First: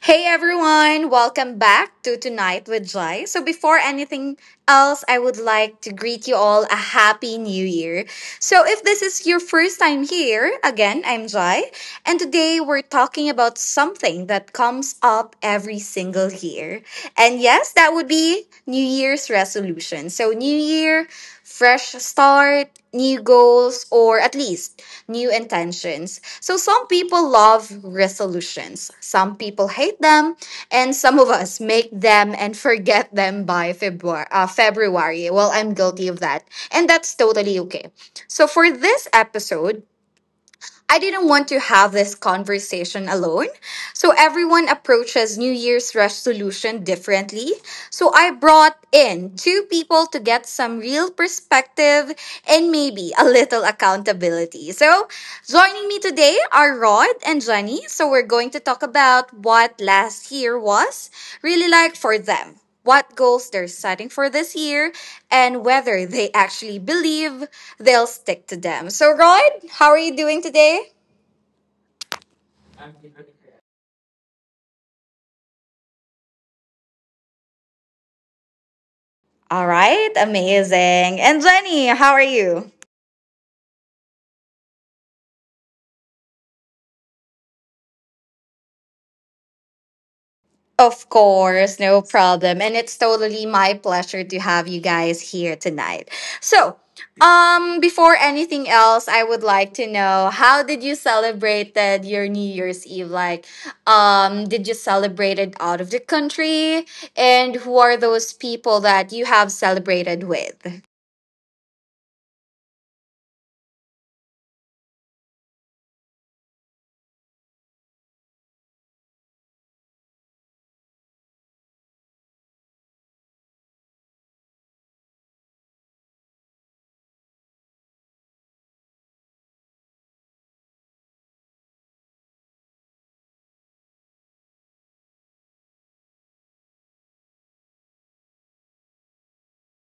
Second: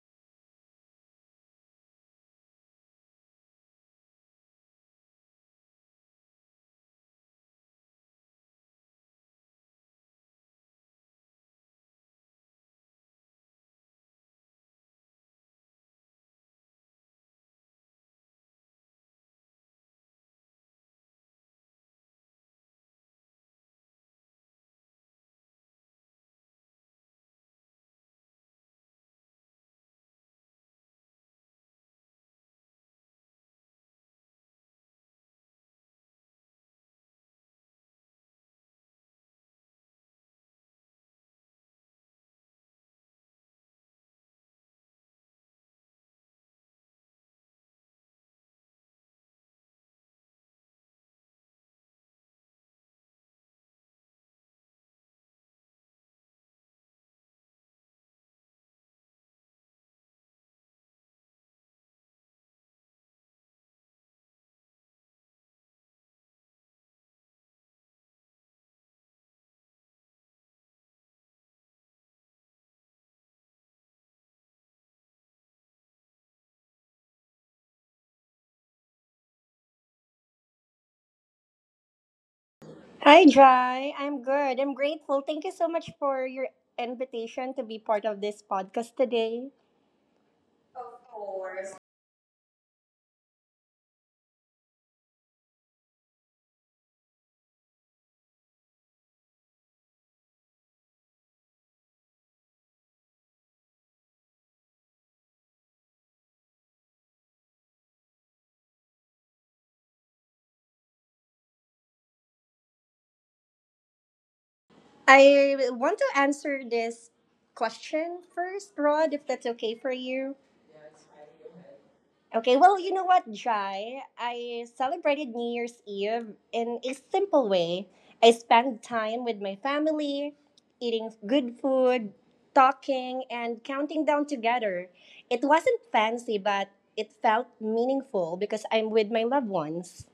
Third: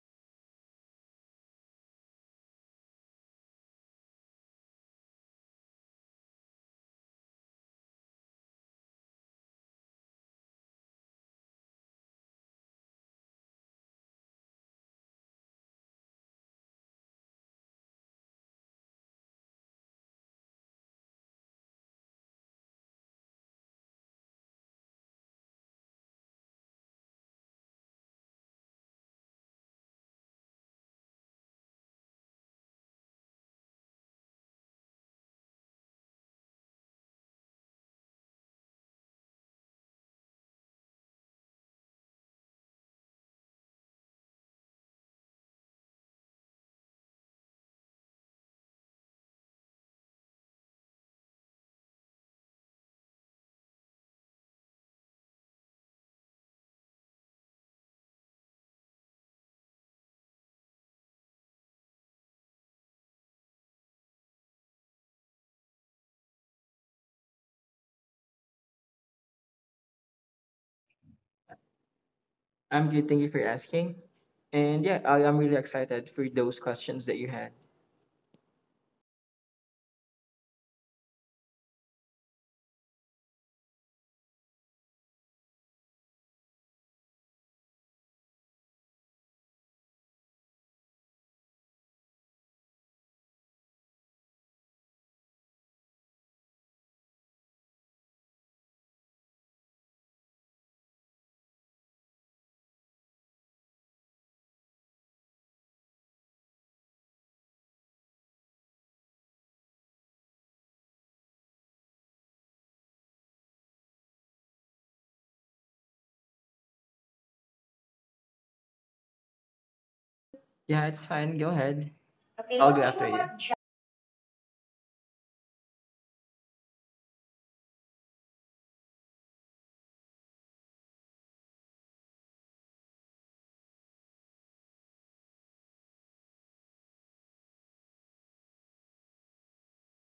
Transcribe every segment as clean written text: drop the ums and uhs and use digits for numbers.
Hey everyone, welcome back to Tonight with Jai. So before anything else, I would like to greet you all a happy new year. So if this is your first time here, again, I'm Jai, and today we're talking about something that comes up every single year. And yes, that would be New Year's resolution. So new year, fresh start, new goals, or at least new intentions. So, some people love resolutions, some people hate them, and some of us make them and forget them by February. February. Well, I'm guilty of that, and that's totally okay. So, for this episode, I didn't want to have this conversation alone. So everyone approaches New Year's resolution differently. So I brought in two people to get some real perspective and maybe a little accountability. So joining me today are Rod and Jenny. So we're going to talk about what last year was really like for them. What goals they're setting for this year and whether they actually believe they'll stick to them. So, Rod, how are you doing today? I'm good. Thank you for asking. And yeah, I'm really excited for those questions that you had. All right, amazing. And Jenny, how are you? Hi, Jai. I'm good. I'm grateful. Thank you so much for your invitation to be part of this podcast today. Of course, no problem. And it's totally my pleasure to have you guys here tonight. So, before anything else, I would like to know how did you celebrate that your New Year's Eve? Like, did you celebrate it out of the country? And who are those people that you have celebrated with? I want to answer this question first, Rod, if that's okay for you. Yeah, it's fine. Go ahead. Okay, Okay, I'll go well, kind you know after you. what, Work job Jai? I celebrated New Year's Eve in a simple way. I spent time with my family, eating good food, talking, and counting down together. It wasn't fancy, but it felt meaningful because I'm with my loved ones.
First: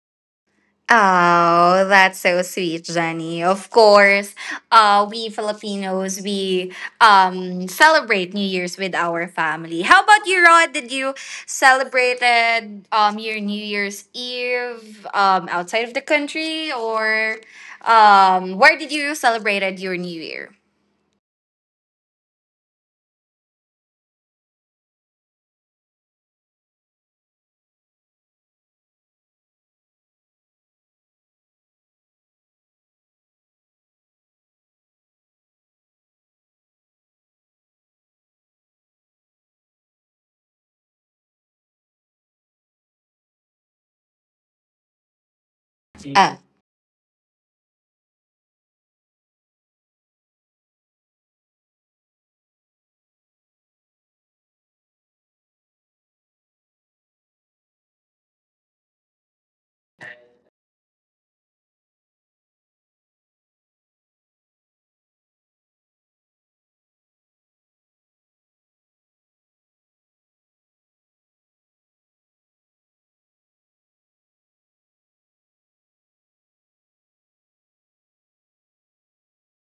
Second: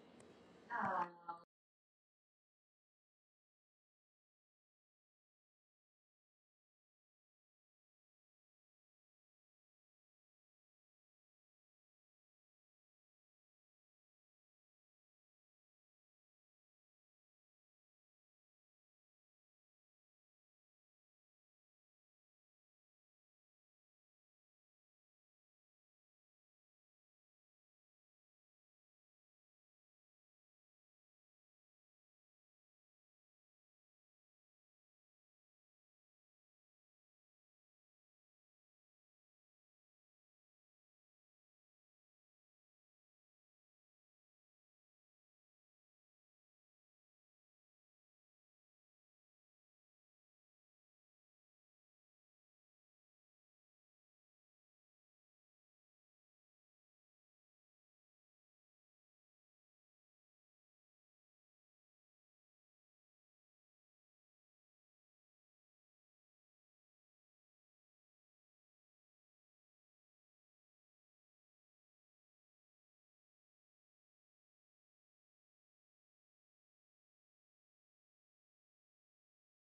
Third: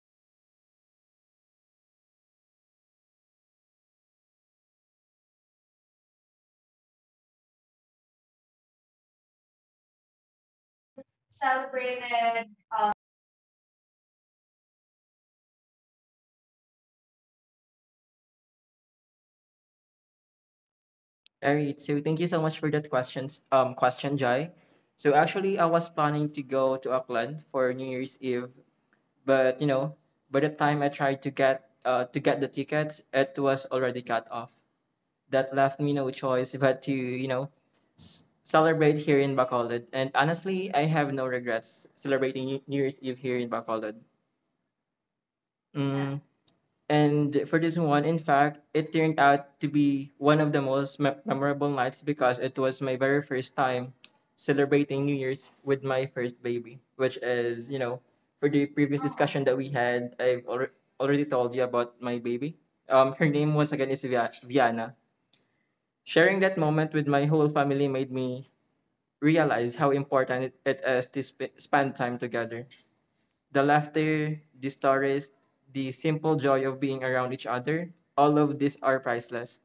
Oh, that's so sweet, Jenny. Of course, we Filipinos we celebrate New Year's with our family. How about you, Rod? Did you celebrated? celebrated your New Year's Eve outside of the country, or where did you celebrated your New Year? All right. So thank you so much for that questions. Question, Jai. So actually, I was planning to go to Auckland for New Year's Eve, but you know, by the time I tried to get the tickets, it was already cut off. That left me no choice but to, you know, celebrate here in Bacolod. And honestly, I have no regrets celebrating New Year's Eve here in Bacolod. Mm. And for this one, in fact, it turned out to be one of the most memorable nights because it was my very first time celebrating New Year's with my first baby, which is, you know, for the previous discussion that we had, I've already told you about my baby. Her name once again is Viana. Sharing that moment with my whole family made me realize how important it is to spend time together. The laughter, the stories, the simple joy of being around each other, all of these are priceless.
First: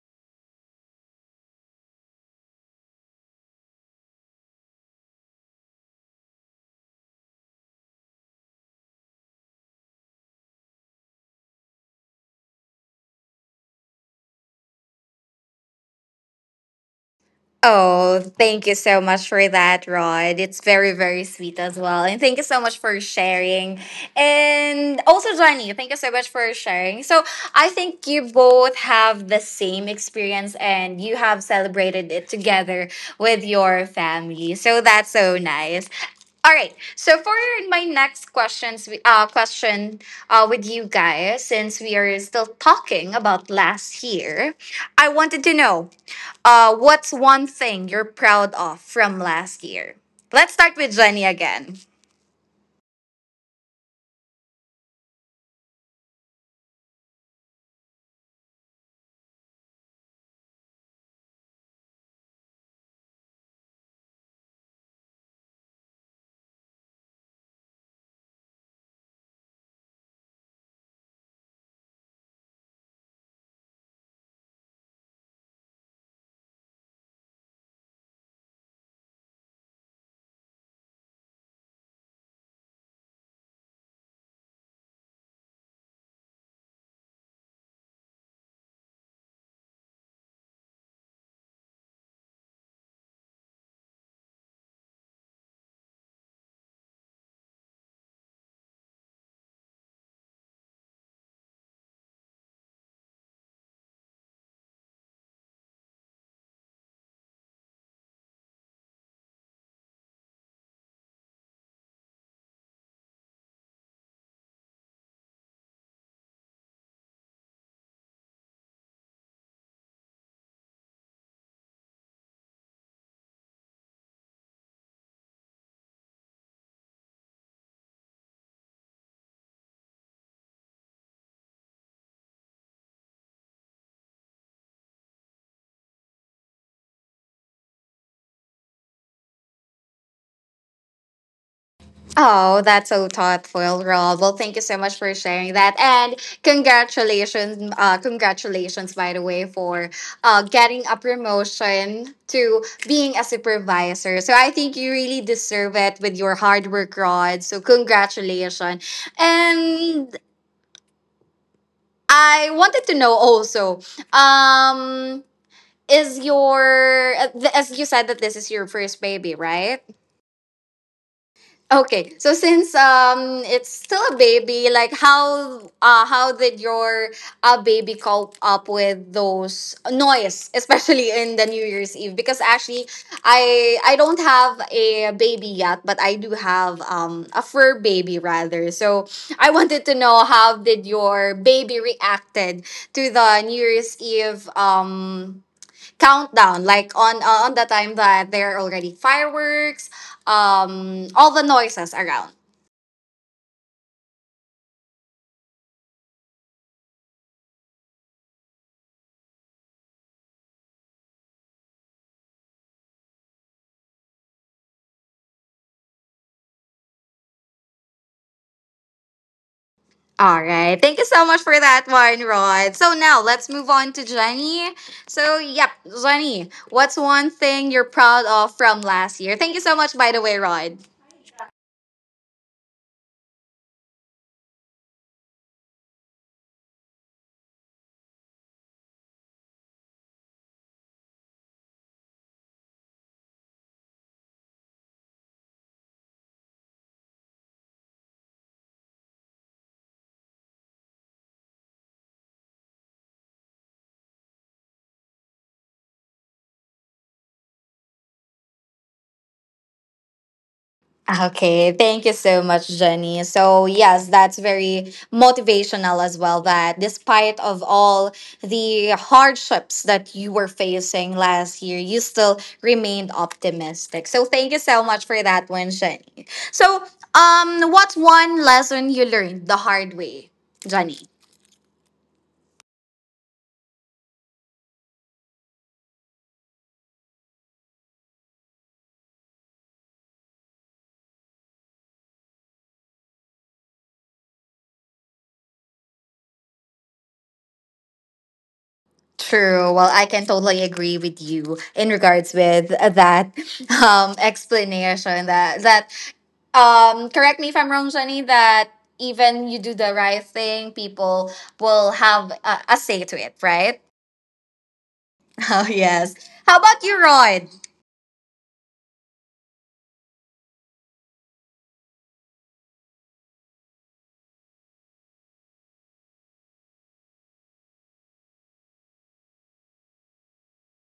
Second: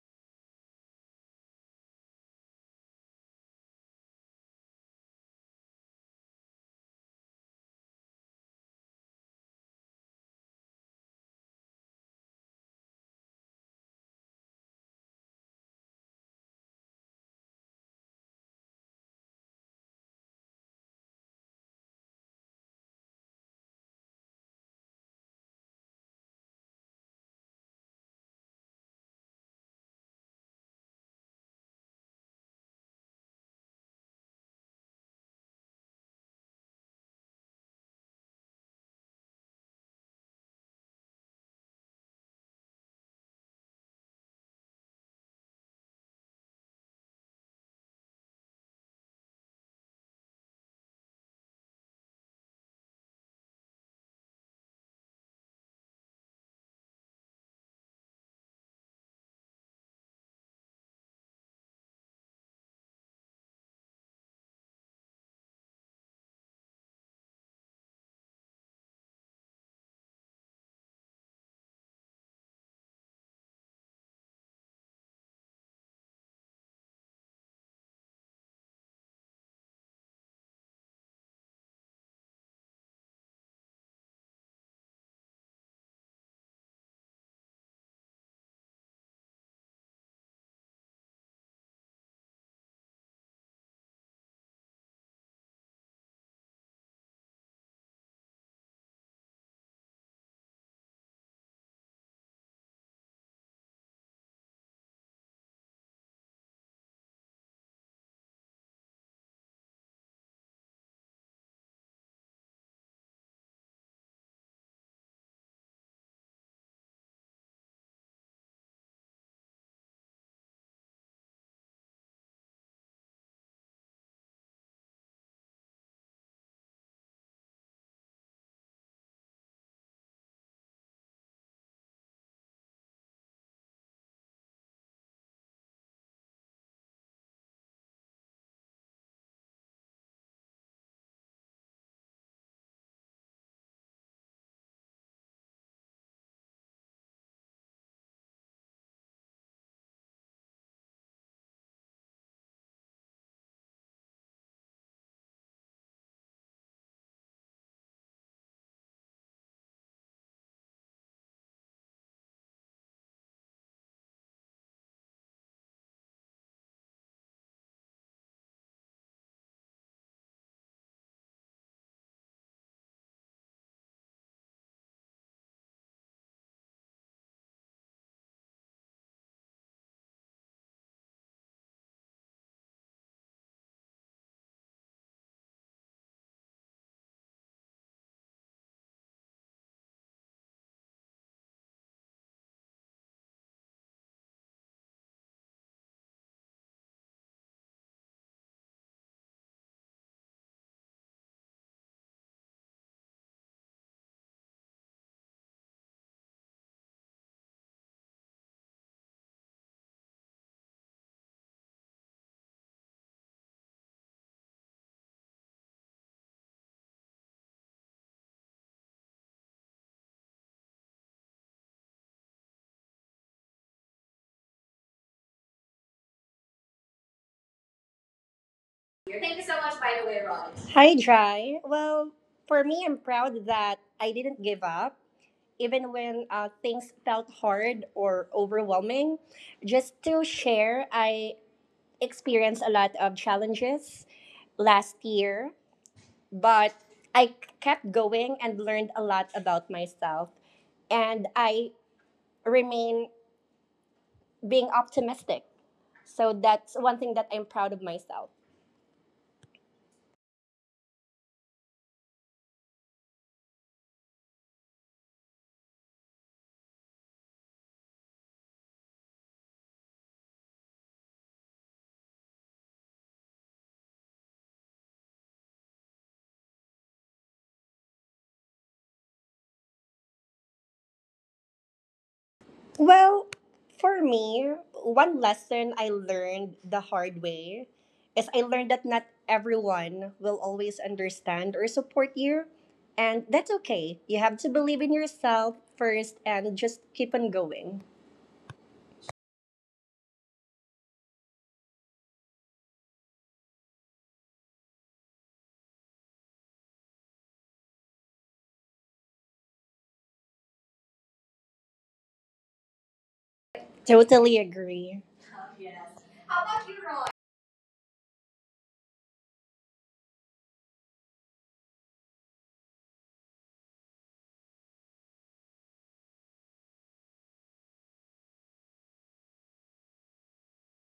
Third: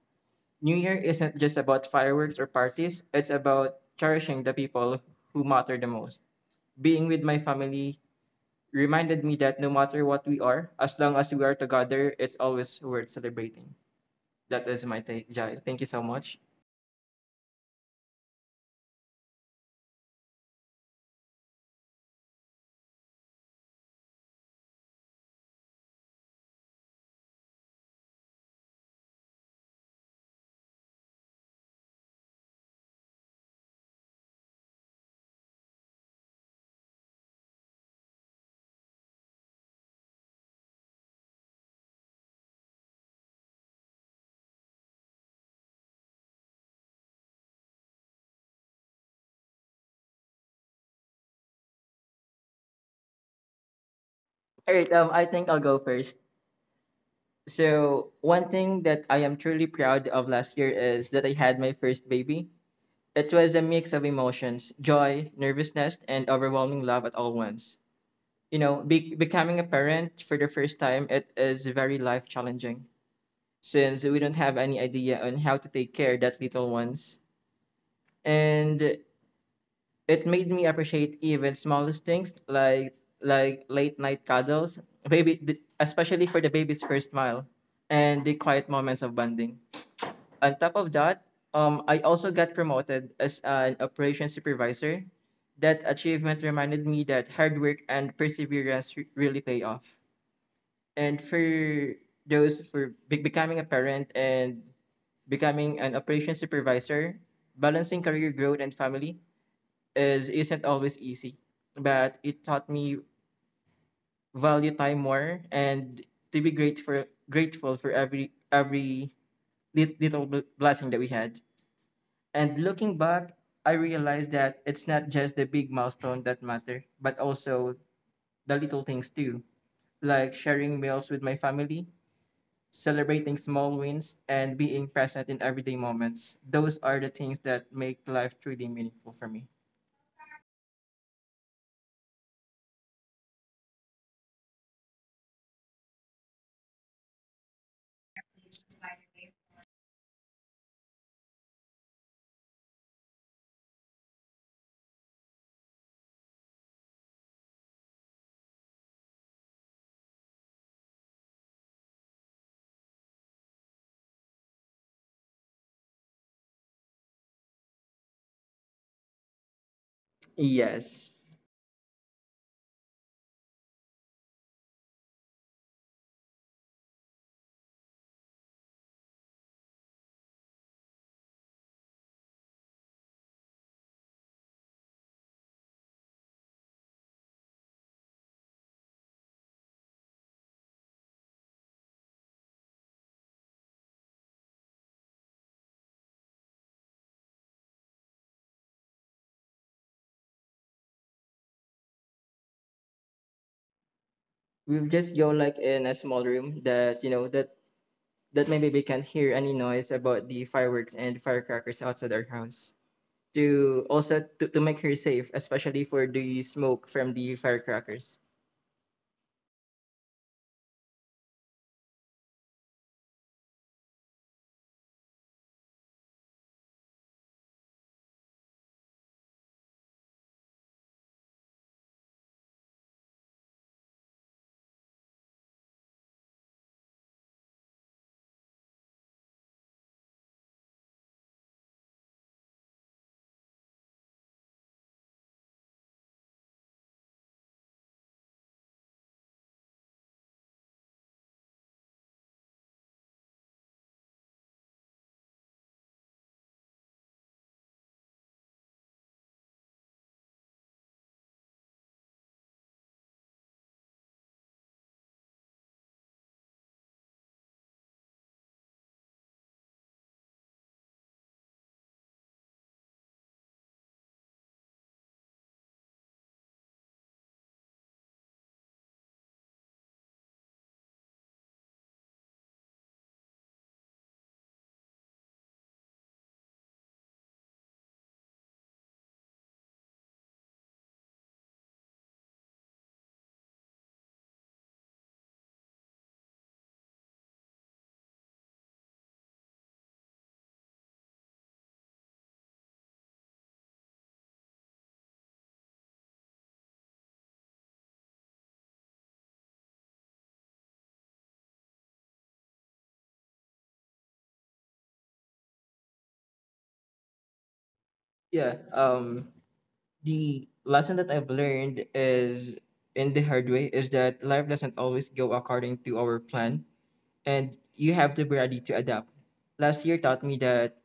New Year isn't just about fireworks or parties, it's about cherishing the people who matter the most. Being with my family reminded me that no matter what we are, as long as we are together, it's always worth celebrating. That is my take, Jai. Thank you so much. Oh, thank you so much for that, Rod. It's very, very sweet as well. And thank you so much for sharing. And also, Johnny, thank you so much for sharing. So, I think you both have the same experience and you have celebrated it together with your family. So, that's so nice. All right. So for my next question with you guys, since we are still talking about last year, I wanted to know what's one thing you're proud of from last year? Let's start with Jenny again. All right, I think I'll go first. So one thing that I am truly proud of last year is that I had my first baby. It was a mix of emotions, joy, nervousness, and overwhelming love at all once. You know, becoming a parent for the first time, it is very life challenging since we don't have any idea on how to take care of that little ones. And it made me appreciate even smallest things like late night cuddles, baby, especially for the baby's first smile, and the quiet moments of bonding. On top of that, I also got promoted as an operations supervisor. That achievement reminded me that hard work and perseverance really pay off. And for those for becoming a parent and becoming an operations supervisor, balancing career growth and family is isn't always easy. But it taught me value time more and to be grateful for every little blessing that we had. And looking back, I realized that it's not just the big milestone that matter, but also the little things too, like sharing meals with my family, celebrating small wins, and being present in everyday moments. Those are the things that make life truly meaningful for me. Oh, that's so thoughtful, Rob. Well, thank you so much for sharing that, and congratulations, by the way, for getting a promotion to being a supervisor. So I think you really deserve it with your hard work, Rod. So congratulations, and I wanted to know also, um, is your as you said, that this is your first baby, right? Yes. Okay, so since it's still a baby, like how did your baby cope up with those noise, especially in the New Year's Eve? Because actually I don't have a baby yet, but I do have a fur baby rather. So I wanted to know how did your baby reacted to the New Year's Eve countdown, like on the time that there are already fireworks, all the noises around. We'll just go like in a small room that you know that my baby can't hear any noise about the fireworks and firecrackers outside our house. To also to make her safe, especially for the smoke from the firecrackers. All right, thank you so much for that one, Rod. So now let's move on to Jenny. So yep, Jenny, what's one thing you're proud of from last year? Thank you Thank you so so much, much, by the by the way, way, Rod. Rod. Hi, Jai. Well, for me, I'm proud that I didn't give up, even when things felt hard or overwhelming. Just to share, I experienced a lot of challenges last year, but I kept going and learned a lot about myself. And I remain being optimistic. So that's one thing that I'm proud of myself. Okay, thank you so much, Jenny. So yes, that's very motivational as well. That despite of all the hardships that you were facing last year, you still remained optimistic. So thank you so much for that one, Jenny. So what's one lesson you learned the hard way, Jenny? Well, for me, one lesson I learned the hard way is I learned that not everyone will always understand or support you. And that's okay. You have to believe in yourself first and just keep on going. True. Well, I can totally agree with you in regards with that explanation that that correct me if I'm wrong, Jenny, that even you do the right thing, people will have a say to it, right? Totally agree. Oh yes, how about you, Rod? Yeah. The lesson that I've learned is in the hard way is that life doesn't always go according to our plan, and you have to be ready to adapt. Last year taught me that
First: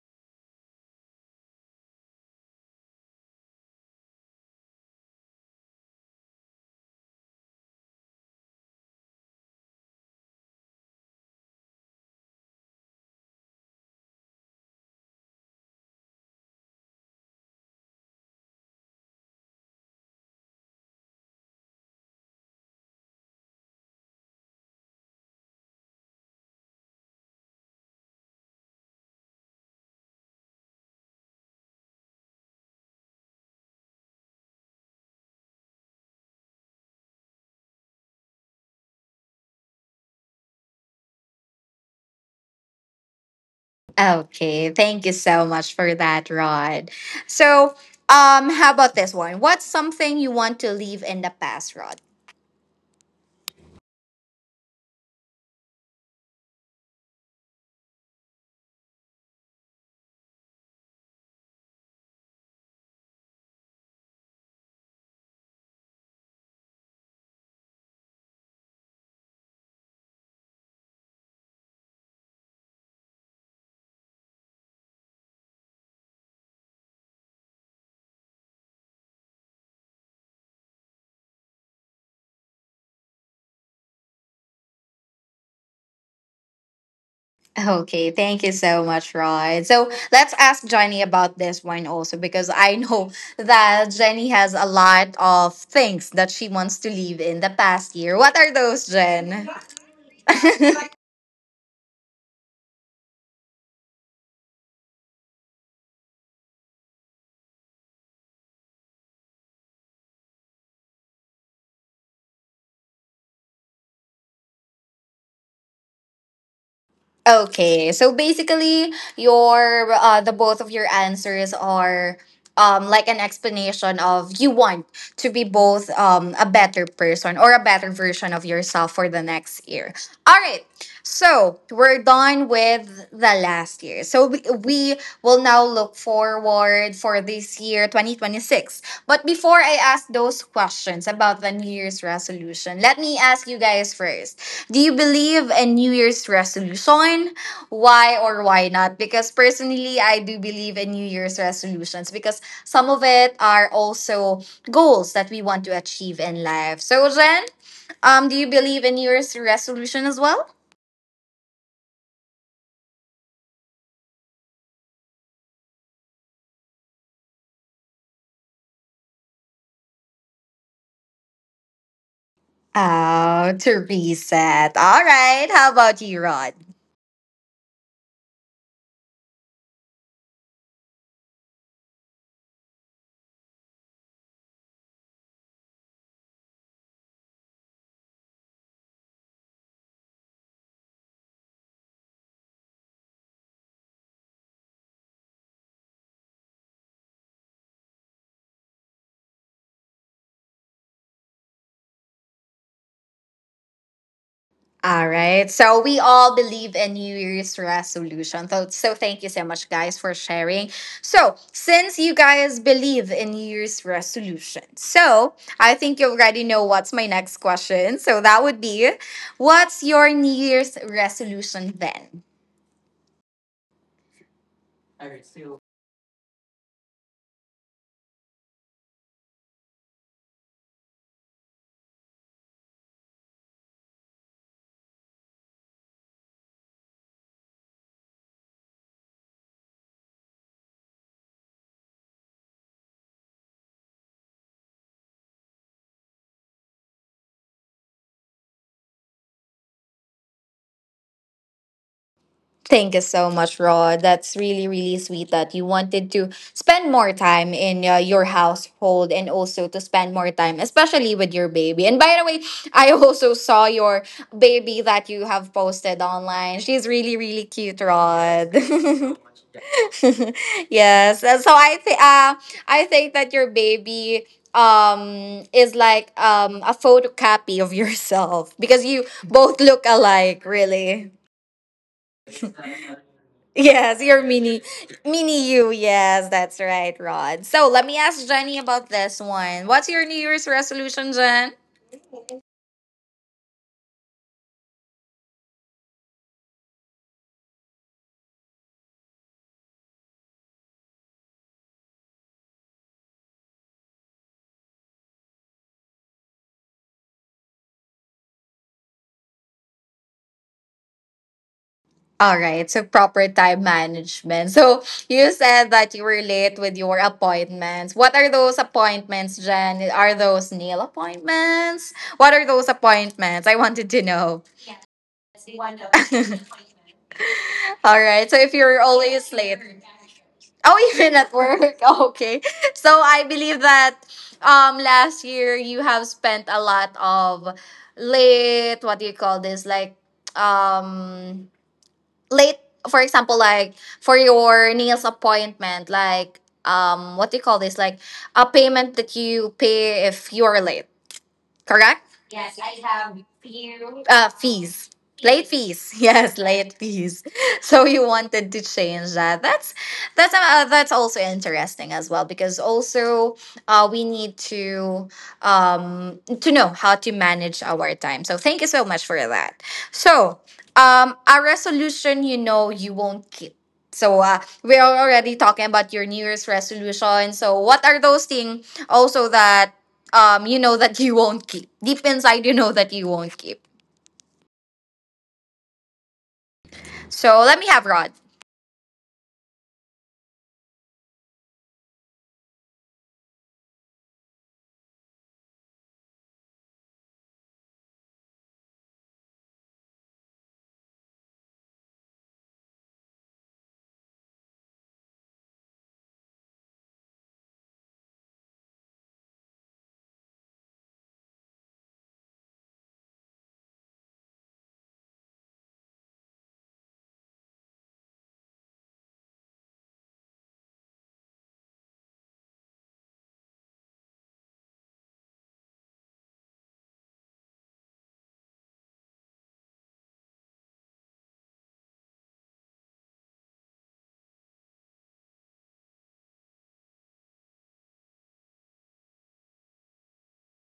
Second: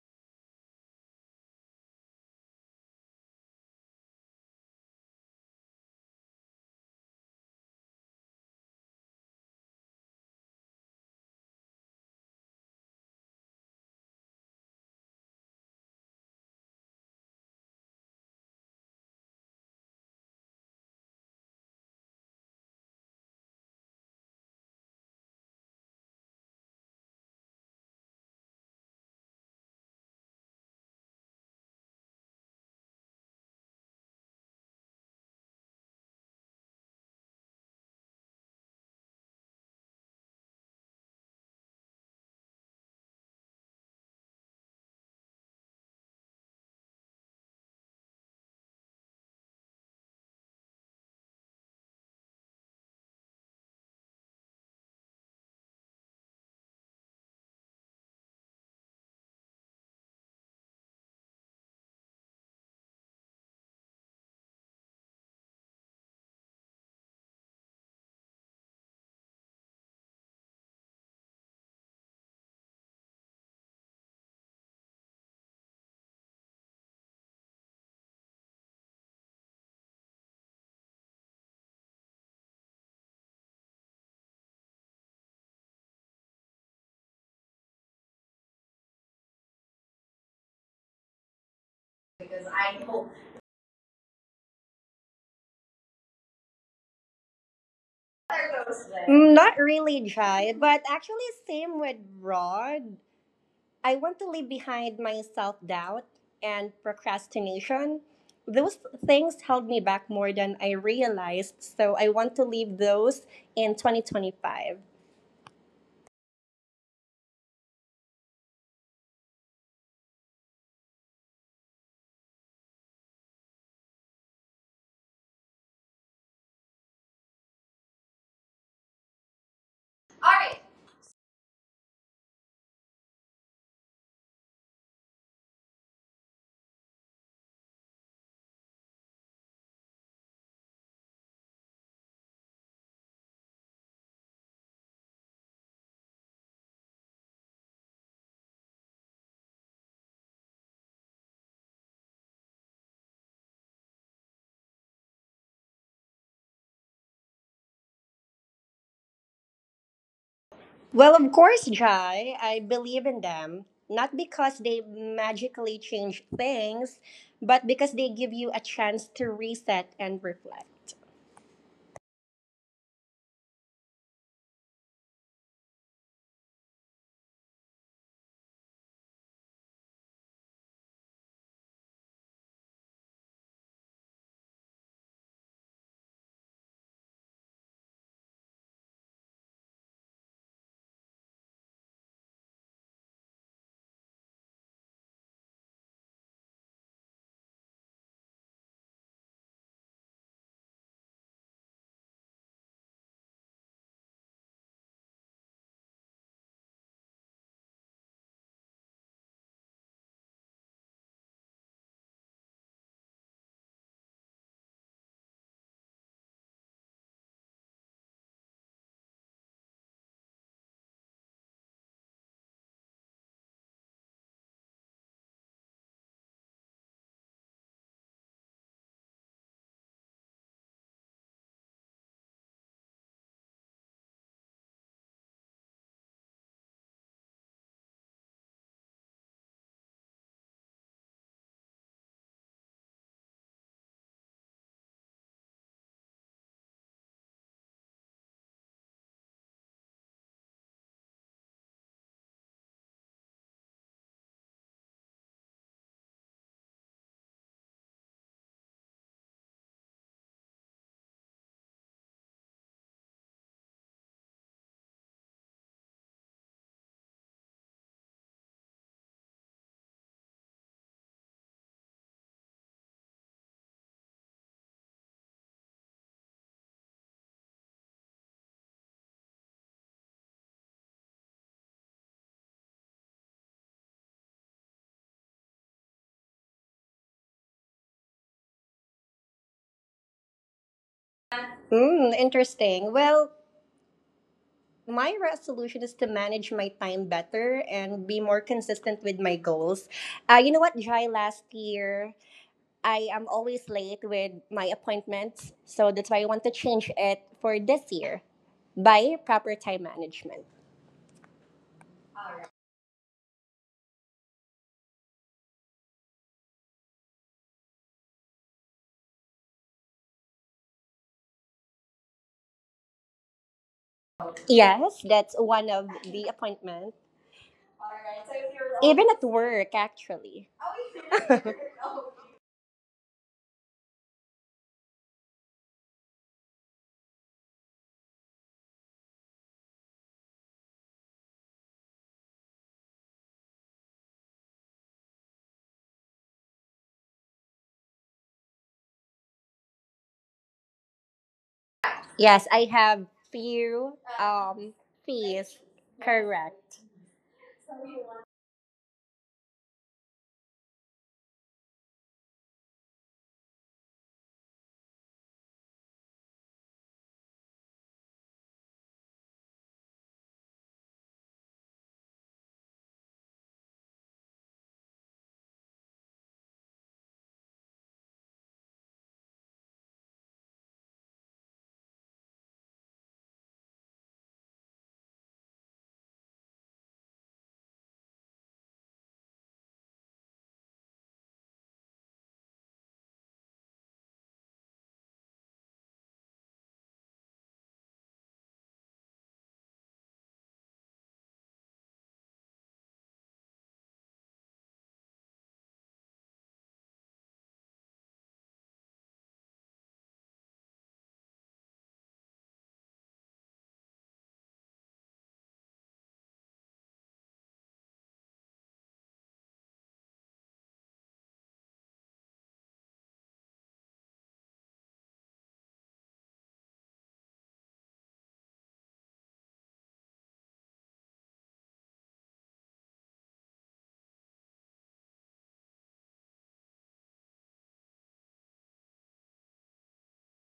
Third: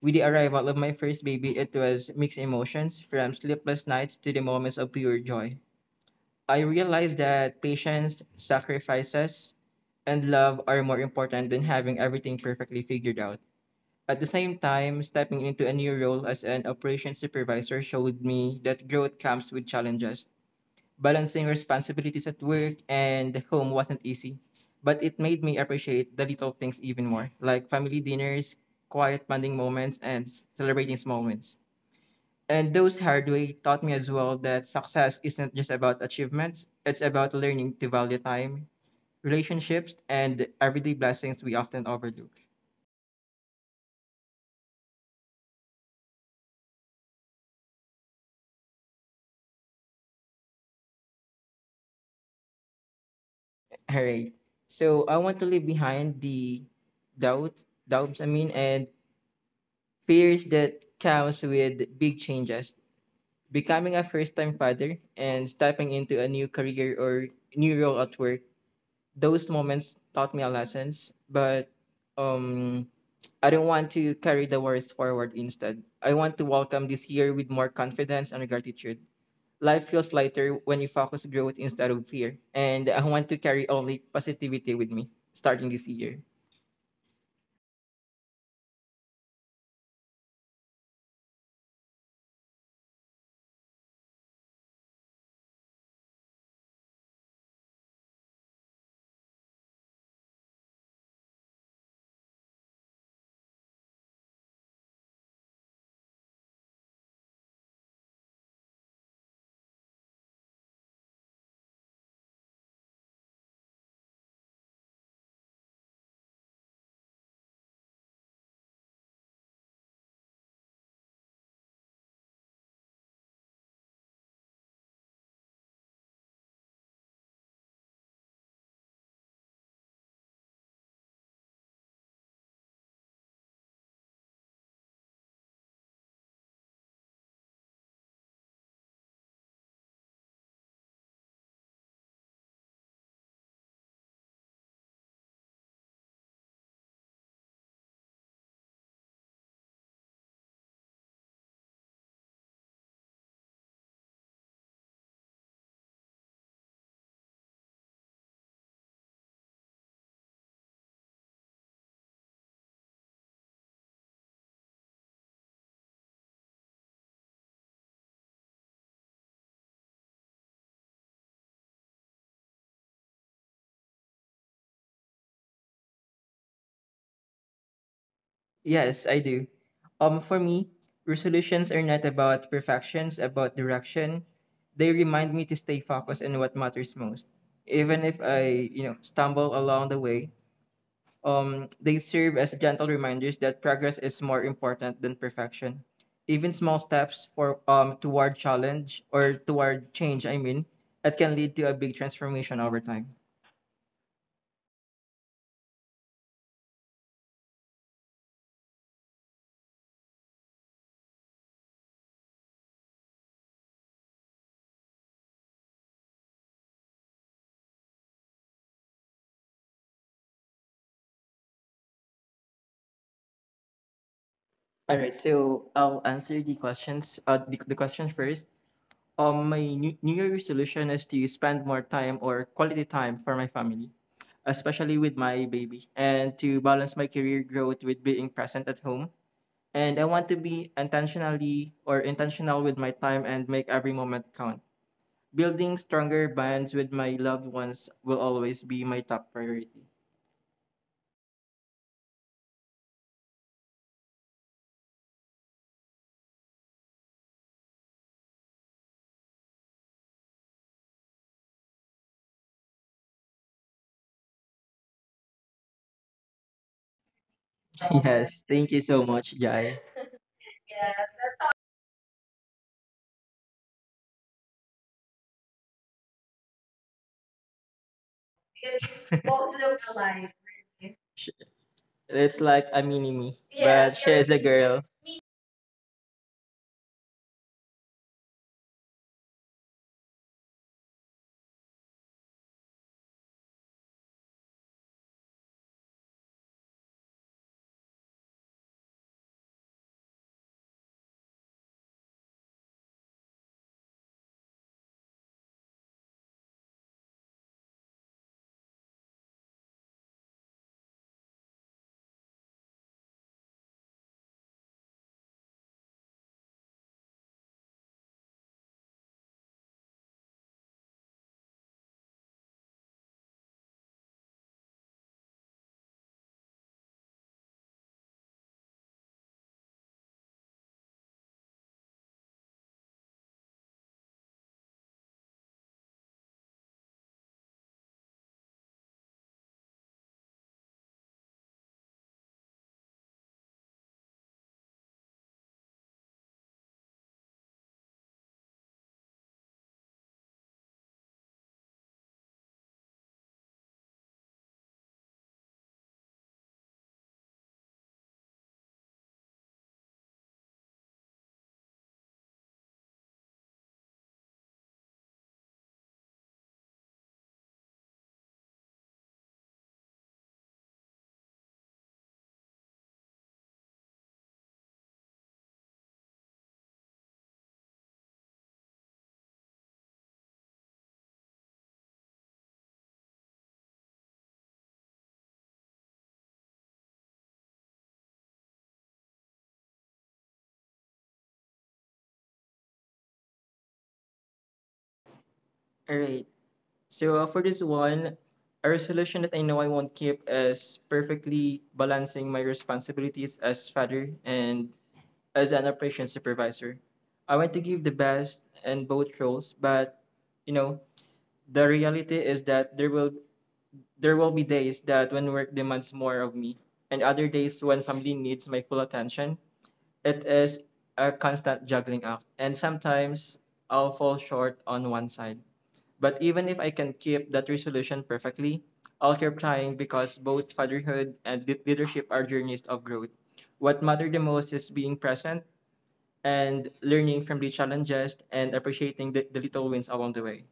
with the arrival of my first baby, it was mixed emotions from sleepless nights to the moments of pure joy. I realized that patience, sacrifices, and love are more important than having everything perfectly figured out. At the same time, stepping into a new role as an operations supervisor showed me that growth comes with challenges. Balancing responsibilities at work and home wasn't easy, but it made me appreciate the little things even more, like family dinners, quiet bonding moments, and celebrating small wins. And those hard way taught me as well that success isn't just about achievements, it's about learning to value time, relationships, and everyday blessings we often overlook. Okay, thank you so much for that, Rod. So how about this one? What's something you want to leave in the past, Rod? All right. So I want to leave behind the doubt, doubts, I mean, and fears that comes with big changes. Becoming a first-time father and stepping into a new career or new role at work. Those moments taught me a lessons, but um, I don't want to carry the worries forward. Instead, I want to welcome this year with more confidence and gratitude. Life feels lighter when you focus growth instead of fear. And I want to carry only positivity with me starting this year. Okay, thank you so much, Roy. So let's ask Jenny about this one also, because I know that Jenny has a lot of things that she wants to leave in the past year. What are those, Mm, Jen? not really, Jai, but actually, same with Rod. I want to leave behind my self doubt and procrastination. Those things held me back more than I realized, so I want to leave those in 2025. Okay, so basically, your the both of your answers are like an explanation of you want to be both a better person or a better version of yourself for the next year. All All right. right. So we're done with the last year. So we will now look forward for this year, 2026. But before I ask those questions about the New Year's resolution, let me ask you guys first. Do you believe in New Year's resolution? Why or why not? Because personally, I do believe in New Year's resolutions, because some of it are also goals that we want to achieve in life. So, Jen, do you believe in New Year's resolution as well? Well, of course, Jai, I believe in them. Not because they magically change things, but because they give you a chance to reset and reflect. Oh, to reset. All right. How about you, Rod? Yes, I do. For me, resolutions are not about perfections, about direction. They remind me to stay focused on what matters most. Even if I, you know, stumble along the way, they serve as gentle reminders that progress is more important than perfection. Even small steps for toward challenge or toward change, I mean, that can lead to a big transformation over time. All right. So we all believe in New Year's resolution. So, so thank you so much, guys, for sharing. So since you guys believe in New Year's resolution, so I think you already know what's my next question. So that would be, what's your New Year's resolution then? All right, so I'll answer the questions. The question first. My new Year resolution is to spend more time or quality time for my family, especially with my baby, and to balance my career growth with being present at home, and I want to be intentionally or intentional with my time and make every moment count. Building stronger bonds with my loved ones will always be my top priority. Thank you so much, Rod. That's really, really sweet that you wanted to spend more time in your household and also to spend more time, especially with your baby. And by the way, I also saw your baby that you have posted online. She's really, really cute, Yes, Rod. thank you so much, Jai. Yes. So I think that your baby is like a photocopy of yourself, because you both look alike, really. Sh- It's like a mini me, but Yes, she your is a mini girl. mini you. Yes, that's right, Rod. So let me ask Jenny about this one. What's your New Year's resolution, Jen? Mm, interesting. Well, my resolution is to manage my time better and be more consistent with my goals. You know what, Jai, last year I am always late with my appointments. So that's why I want to change it for this year by proper time management. All right, so proper time management. So you said that you were late with your appointments. What are those appointments, Jen? Are those nail appointments? What are those appointments? I wanted to know. Yes, that's one of the appointments. All right. So if you're Even at always late. work, actually. Oh, even at work. Okay. So I believe that last year you have spent a lot of late, what do you call this? Like um late, for example, like for your nails appointment, like what do you call this, like a payment that you pay if you are late, correct? Yes, Yes, I I have have few. few um Fees. Late fees. fees. Yes, late Correct. fees. So you wanted to change that. That's also interesting as well, because also we need to know how to manage our time. So thank you so much for that. So a resolution you know you won't keep. So we are already talking about your New Year's resolution. So what are those things also that you know that you won't keep. Deep inside, you know that you won't keep. So let me have Rod. All right. So for this one, a resolution that I know I won't keep is perfectly balancing my responsibilities as father and as an operations supervisor. I want to give the best in both roles, but you know, the reality is that there will be days that when work demands more of me and other days when family needs my full attention. It is a constant juggling act, and sometimes I'll fall short on one side. But even if I can keep that resolution perfectly, I'll keep trying because both fatherhood and leadership are journeys of growth. What matters the most is being present and learning from the challenges and appreciating the little wins along the way.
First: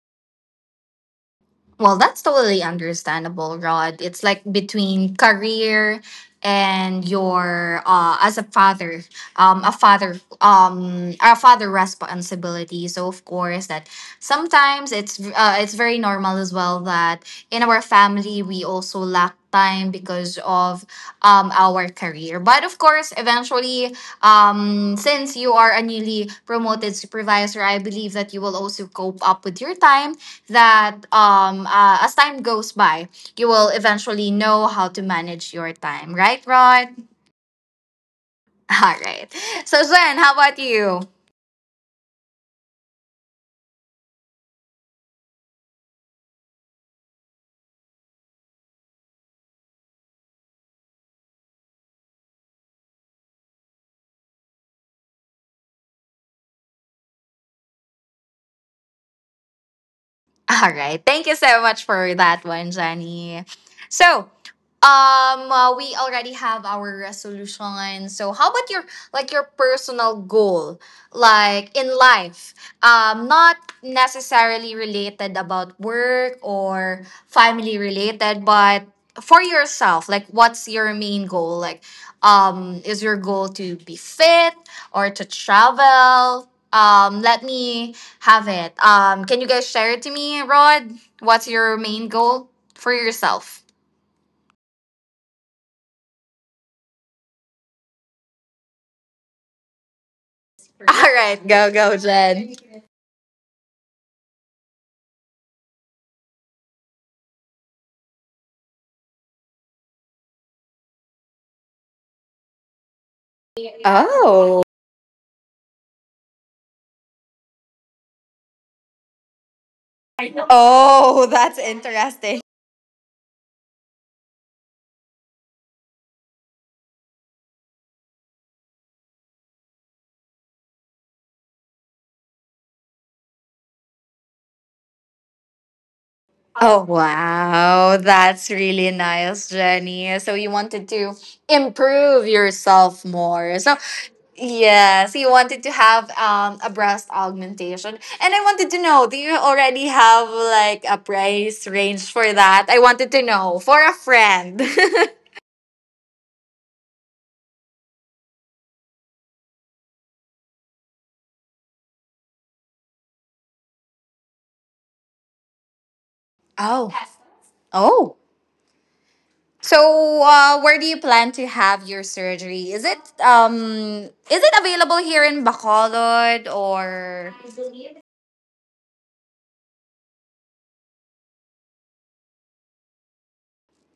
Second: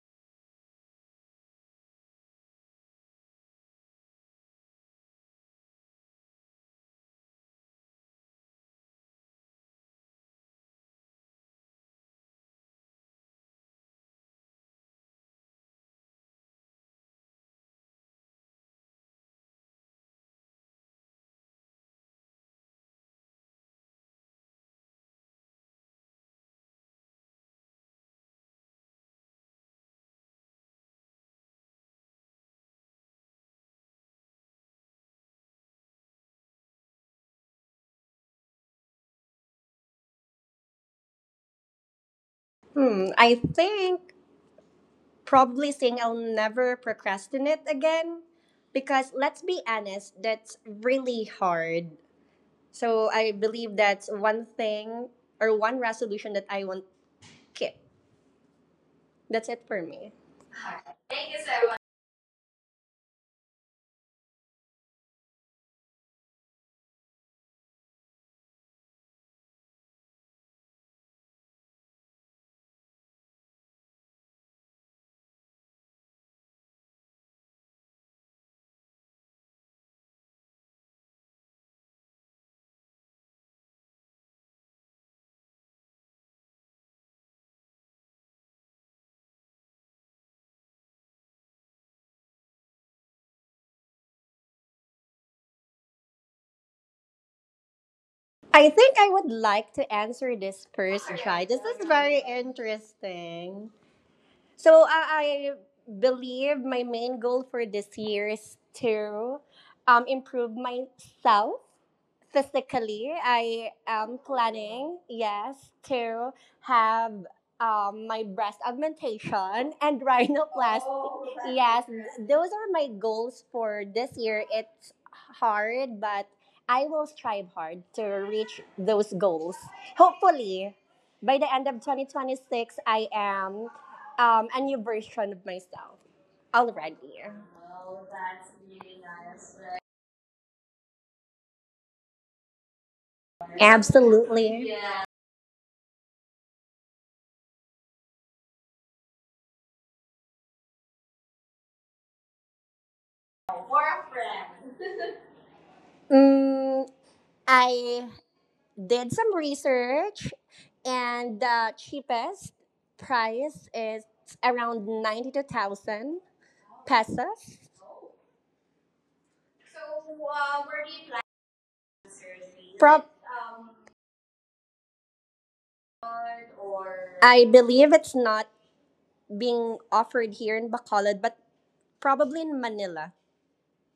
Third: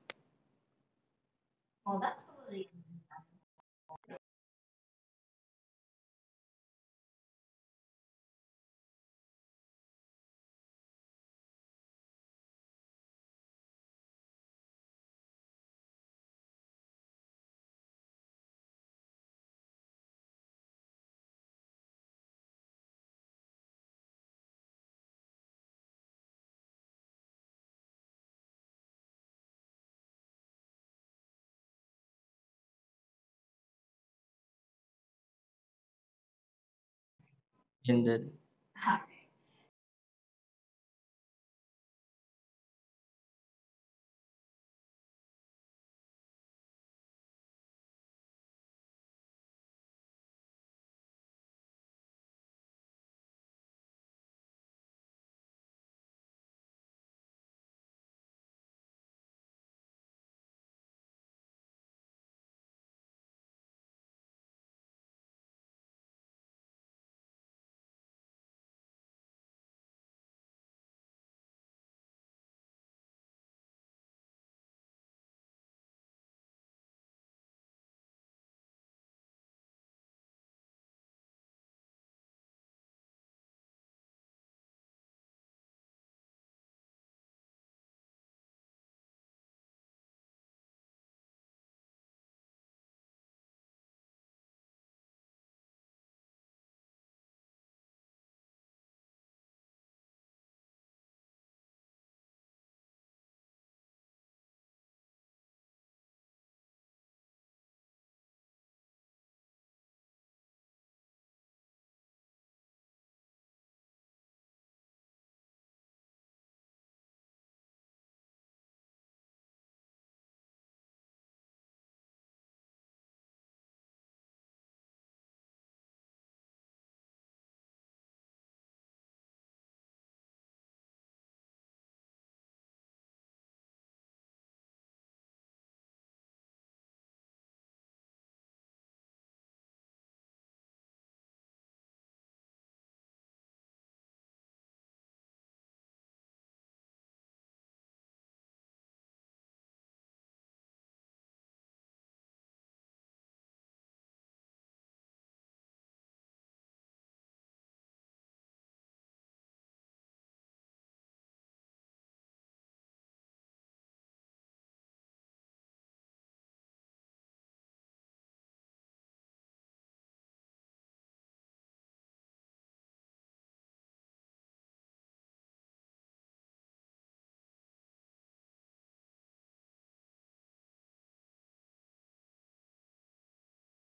Well, Well, that's that's totally really. understandable, Rod. It's like between career and your as a father, a father responsibility. So of course that sometimes it's very normal as well that in our family we also lack time because of our career. But of course, eventually since you are a newly promoted supervisor, I believe that you will also cope up with your time that as time goes by, you will eventually know how to manage your time, right, Rod? And then, Alright. All right. So Zen, how about you? Hmm, I think probably saying I'll never procrastinate again because let's be honest, that's really hard. So I believe that's one thing or one resolution that I won't keep. That's it for me. All Thank you right. so Thank much. you so much for that one, Jenny. So, we already have our resolution. So, how about your like your personal goal, like in life, not necessarily related about work or family related, but for yourself, like what's your main goal? Like, is your goal to be fit or to travel? Let me have it. Can you guys share it to me, Rod? What's your main goal for yourself? I think I would like to answer this first, All Jai. right, This is go, very Jen. interesting. So I believe my main goal for this year is to improve myself physically. I am Oh. planning, yes, to have my breast augmentation and rhinoplasty. Oh, that's Yes, those interesting. are my goals for this year. It's hard, but I will strive hard to reach those goals. Hopefully, by the end of 2026, I am a new version of myself Oh, already. Oh, wow. that's That's really really nice, nice, right? Jenny. So, you wanted to improve yourself more. So, Absolutely. Yeah. yes, you wanted to have a breast augmentation. And I wanted to know, do you already have like a price range for that? I wanted to know Or for a a friend. friend. Mm, I did some research, and the cheapest price is around 92,000 Oh, pesos. So, oh. So, where where do do you you plan plan to have your to seriously? surgery? Um, um is it available here in Bacolod, or or I believe it's not being offered here in Bacolod, but probably in Manila.